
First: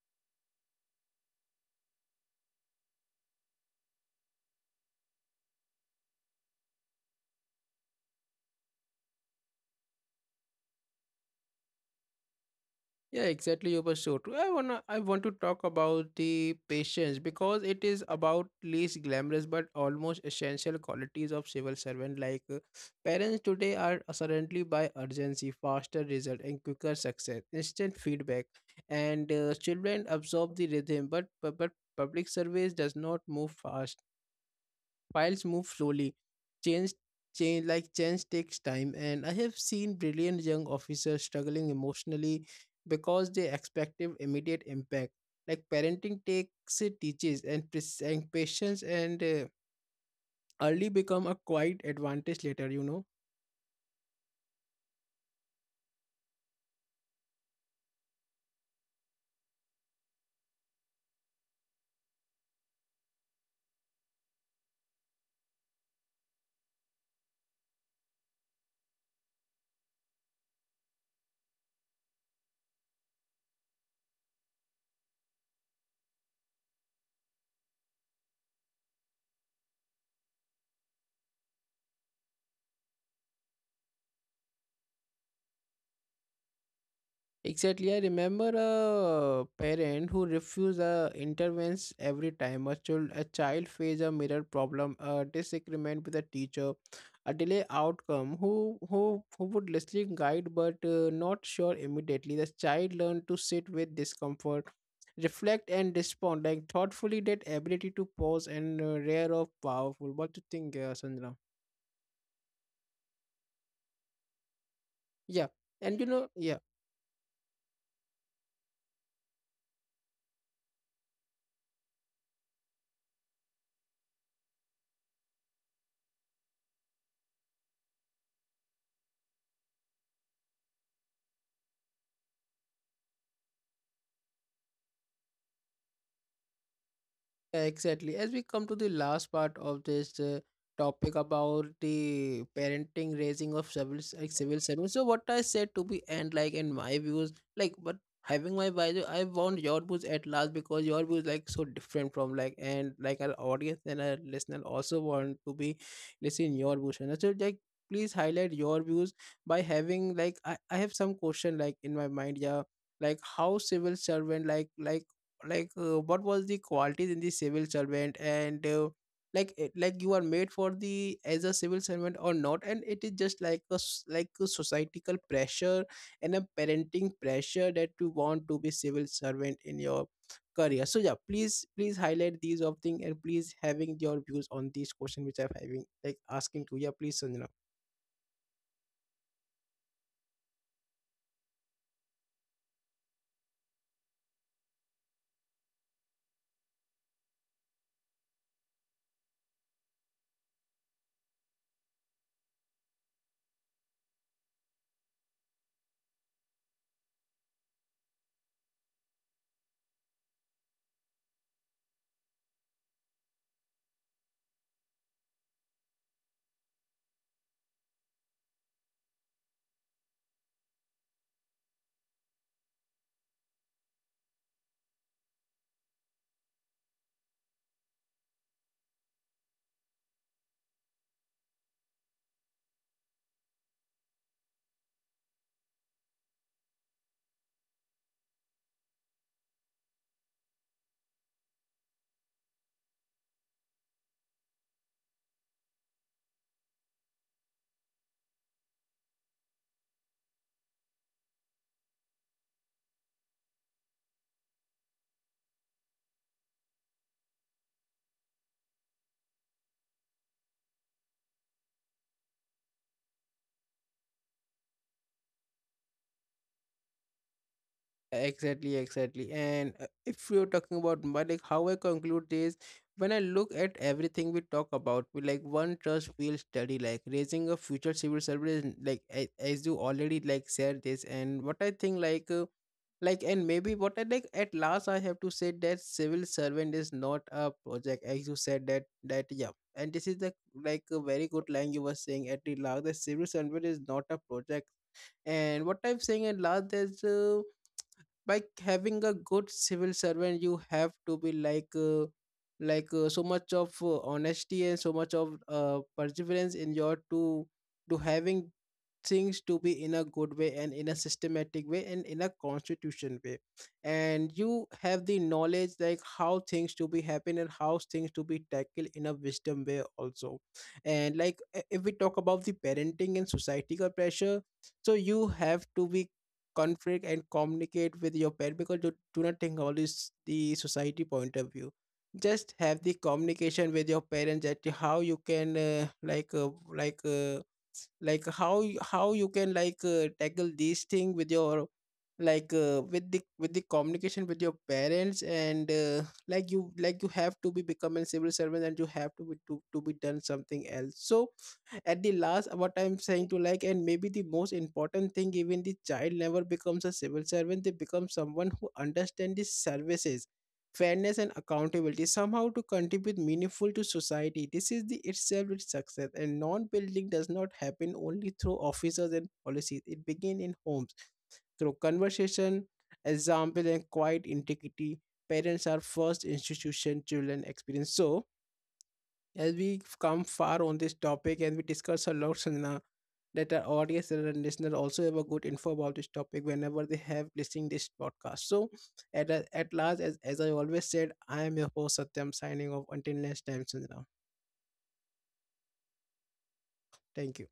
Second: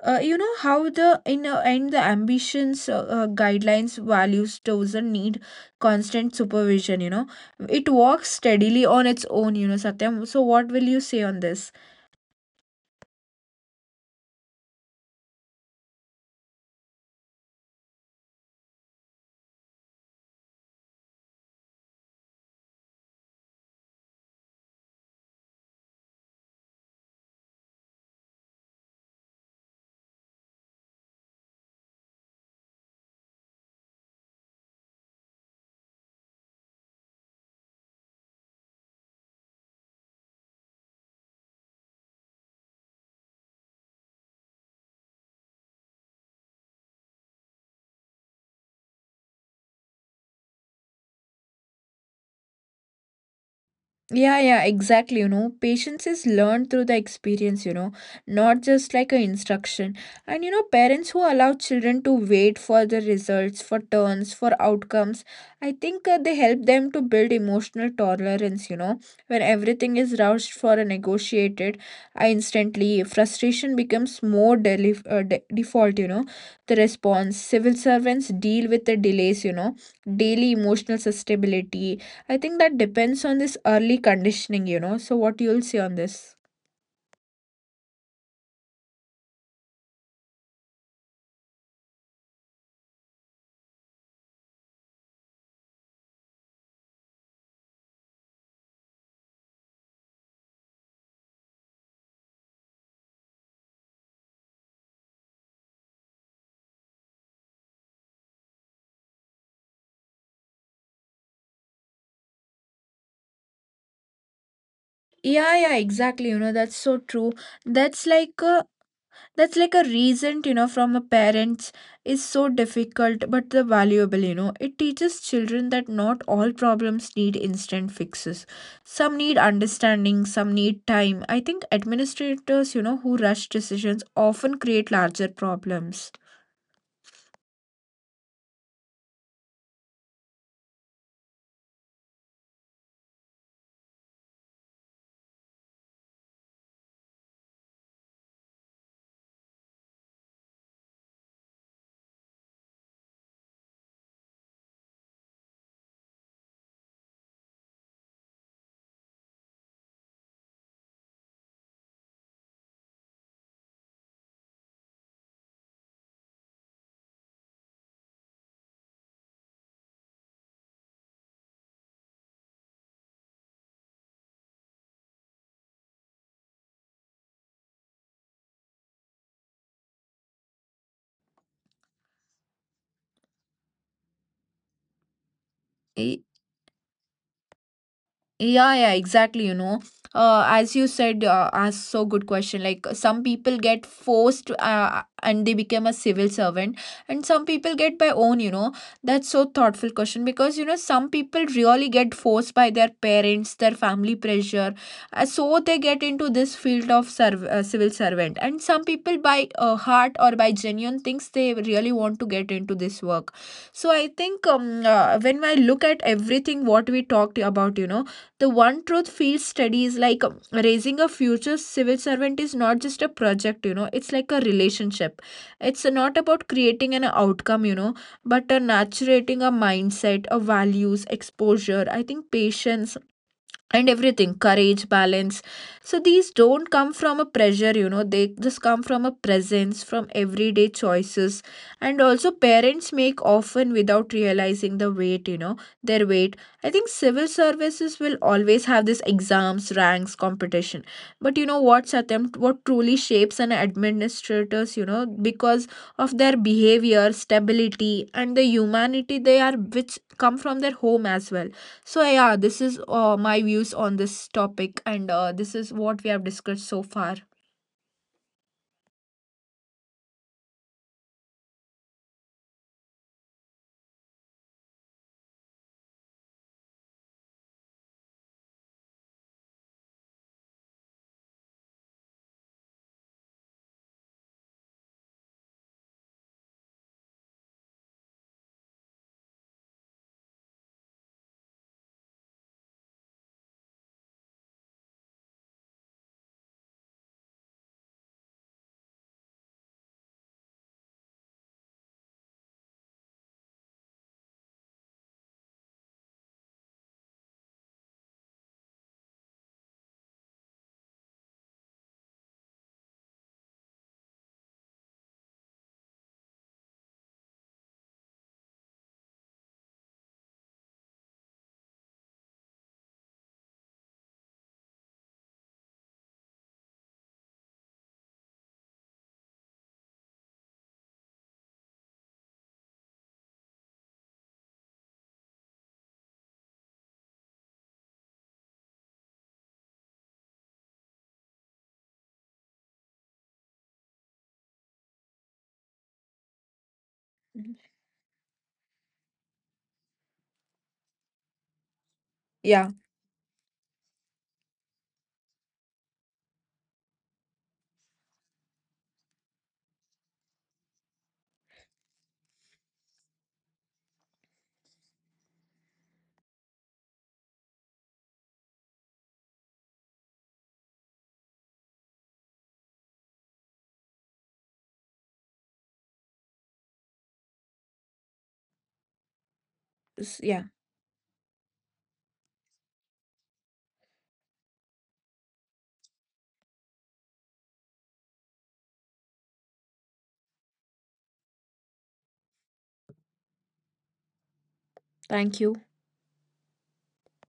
Speaker 2: uh, You know how the in uh, end the ambitions uh, uh, guidelines values doesn't need constant supervision. You know it walks steadily on its own. You know satyam, so what will you say on this?
Speaker 1: Yeah, exactly. You were so true. I wanna, I want to talk about the patience because it is about least glamorous but almost essential qualities of civil servant. Like uh, parents today are surrounded by urgency, faster result, and quicker success, instant feedback, and uh, children absorb the rhythm. But but, but public service does not move fast. Files move slowly. Change change like change takes time, and I have seen brilliant young officers struggling emotionally because they expected immediate impact. Like parenting takes it teaches and, pres- and patience, and uh, early become a quiet advantage later, you know.
Speaker 2: Yeah, yeah, exactly. You know, patience is learned through the experience, you know, not just like a instruction. And you know, parents who allow children to wait for the results, for turns, for outcomes, I think uh, they help them to build emotional tolerance, you know, when everything is rushed for a negotiated, I instantly frustration becomes more deli- uh, de- default, you know, the response. Civil servants deal with the delays, you know, daily emotional sustainability I think that depends on this early conditioning, you know. So, what you'll see on this?
Speaker 1: Exactly. I remember a parent who refused a intervention every time a child a child faced a mirror problem, a disagreement with a teacher, a delay outcome. Who who who would listen, guide, but uh, not sure immediately. The child learned to sit with discomfort, reflect, and respond like thoughtfully. That ability to pause and uh, rare of powerful. What do you think, uh, Sandra? Yeah,
Speaker 2: Yeah,
Speaker 1: and
Speaker 2: yeah,
Speaker 1: you know,
Speaker 2: exactly.
Speaker 1: yeah.
Speaker 2: You know, that's so true. That's like a that's like a reason, you know, from a parents is so difficult but the valuable, you know. It teaches children that not all problems need instant fixes. Some need understanding, some need time. I think administrators, you know, who rush decisions often create larger problems.
Speaker 1: Yeah, exactly. As we come to the last part of this uh, topic about the parenting raising of civil s- like civil servants, so what I said to be end like in my views, like but having my views, I want your views at last because your views like so different from like and like our audience and our listener also want to be listening your views. And so like please highlight your views by having like I, I have some question like in my mind, yeah, like how civil servant like like like uh, what was the qualities in the civil servant and uh, like it- like you are made for the as a civil servant or not, and it is just like a s- like a societal pressure and a parenting pressure that you want to be civil servant in your career, so yeah please please highlight these of thing and please having your views on these question which I'm having like asking to, yeah please Sanjana.
Speaker 2: Yeah, yeah, exactly. You know, uh, as you said, uh, asked so good question. Like some people get forced, uh, and they become a civil servant, and some people get by own. You know, that's so thoughtful question because you know some people really get forced by their parents, their family pressure, uh, so they get into this field of serv- uh, civil servant, and some people by uh, heart or by genuine things they really want to get into this work. So I think um, uh, when I look at everything what we talked about, you know The one truth field study is like um, raising a future civil servant is not just a project, you know, it's like a relationship. It's not about creating an outcome, you know, but uh, nurturing a mindset, a values, exposure, I think patience, and everything courage balance. So these don't come from a pressure you know they just come from a presence from everyday choices, and also parents make often without realizing the weight you know their weight. I think civil services will always have this exams ranks competition. But you know what, Satyam, what truly shapes an administrators you know because of their behavior stability and the humanity they are which come from their home as well. So yeah, this is uh, my views on this topic, and uh, this is what we have discussed so far.
Speaker 1: Exactly, exactly. And uh, if you're talking about my like how I conclude this, when I look at everything we talk about, we like one trust feels steady, like raising a future civil service, like a- as you already like said this, and what I think like. Uh, like and maybe what I like at last I have to say that civil servant is not a project, as you said that, that yeah, and this is the like a very good line you were saying at the last, the civil servant is not a project. And what I'm saying at last is. Uh, by having a good civil servant you have to be like uh, like uh, so much of uh, honesty and so much of uh, perseverance in your to to having things to be in a good way and in a systematic way and in a constitution way, and you have the knowledge like how things to be happen and how things to be tackled in a wisdom way also. And like i- if we talk about the parenting and societal pressure, so you have to be conflict and communicate with your parent, because you do not think all this the society point of view. Just have the communication with your parents that how you can uh, like uh, like uh, like how you- how you can like uh, tackle these thing with your like uh, with the with the communication with your parents, and uh, like you like you have to be
Speaker 2: Mhm.
Speaker 1: become a civil servant and you have to be to, to be done something else. So at the last what
Speaker 2: Yeah,
Speaker 1: I'm saying to like, and maybe the most important thing, even the child never becomes a civil servant, they become someone who understands the services, fairness, and accountability, somehow to contribute meaningful to society. This is the itself its success, and non-building does not happen only through officers and policies. It begins in homes, through conversation, example, and quiet integrity. Parents are first institution children experience. So as we come
Speaker 2: s-
Speaker 1: far
Speaker 2: yeah.
Speaker 1: on this topic, and we discuss a lot, Sanjana, that our audience and our listener also have a good info about this topic whenever they have listening this podcast. So, at a- at last, as, as I always said, I am your host Satyam signing off. Until next time, Sanjana.
Speaker 2: Thank you.
Speaker 1: Thank you.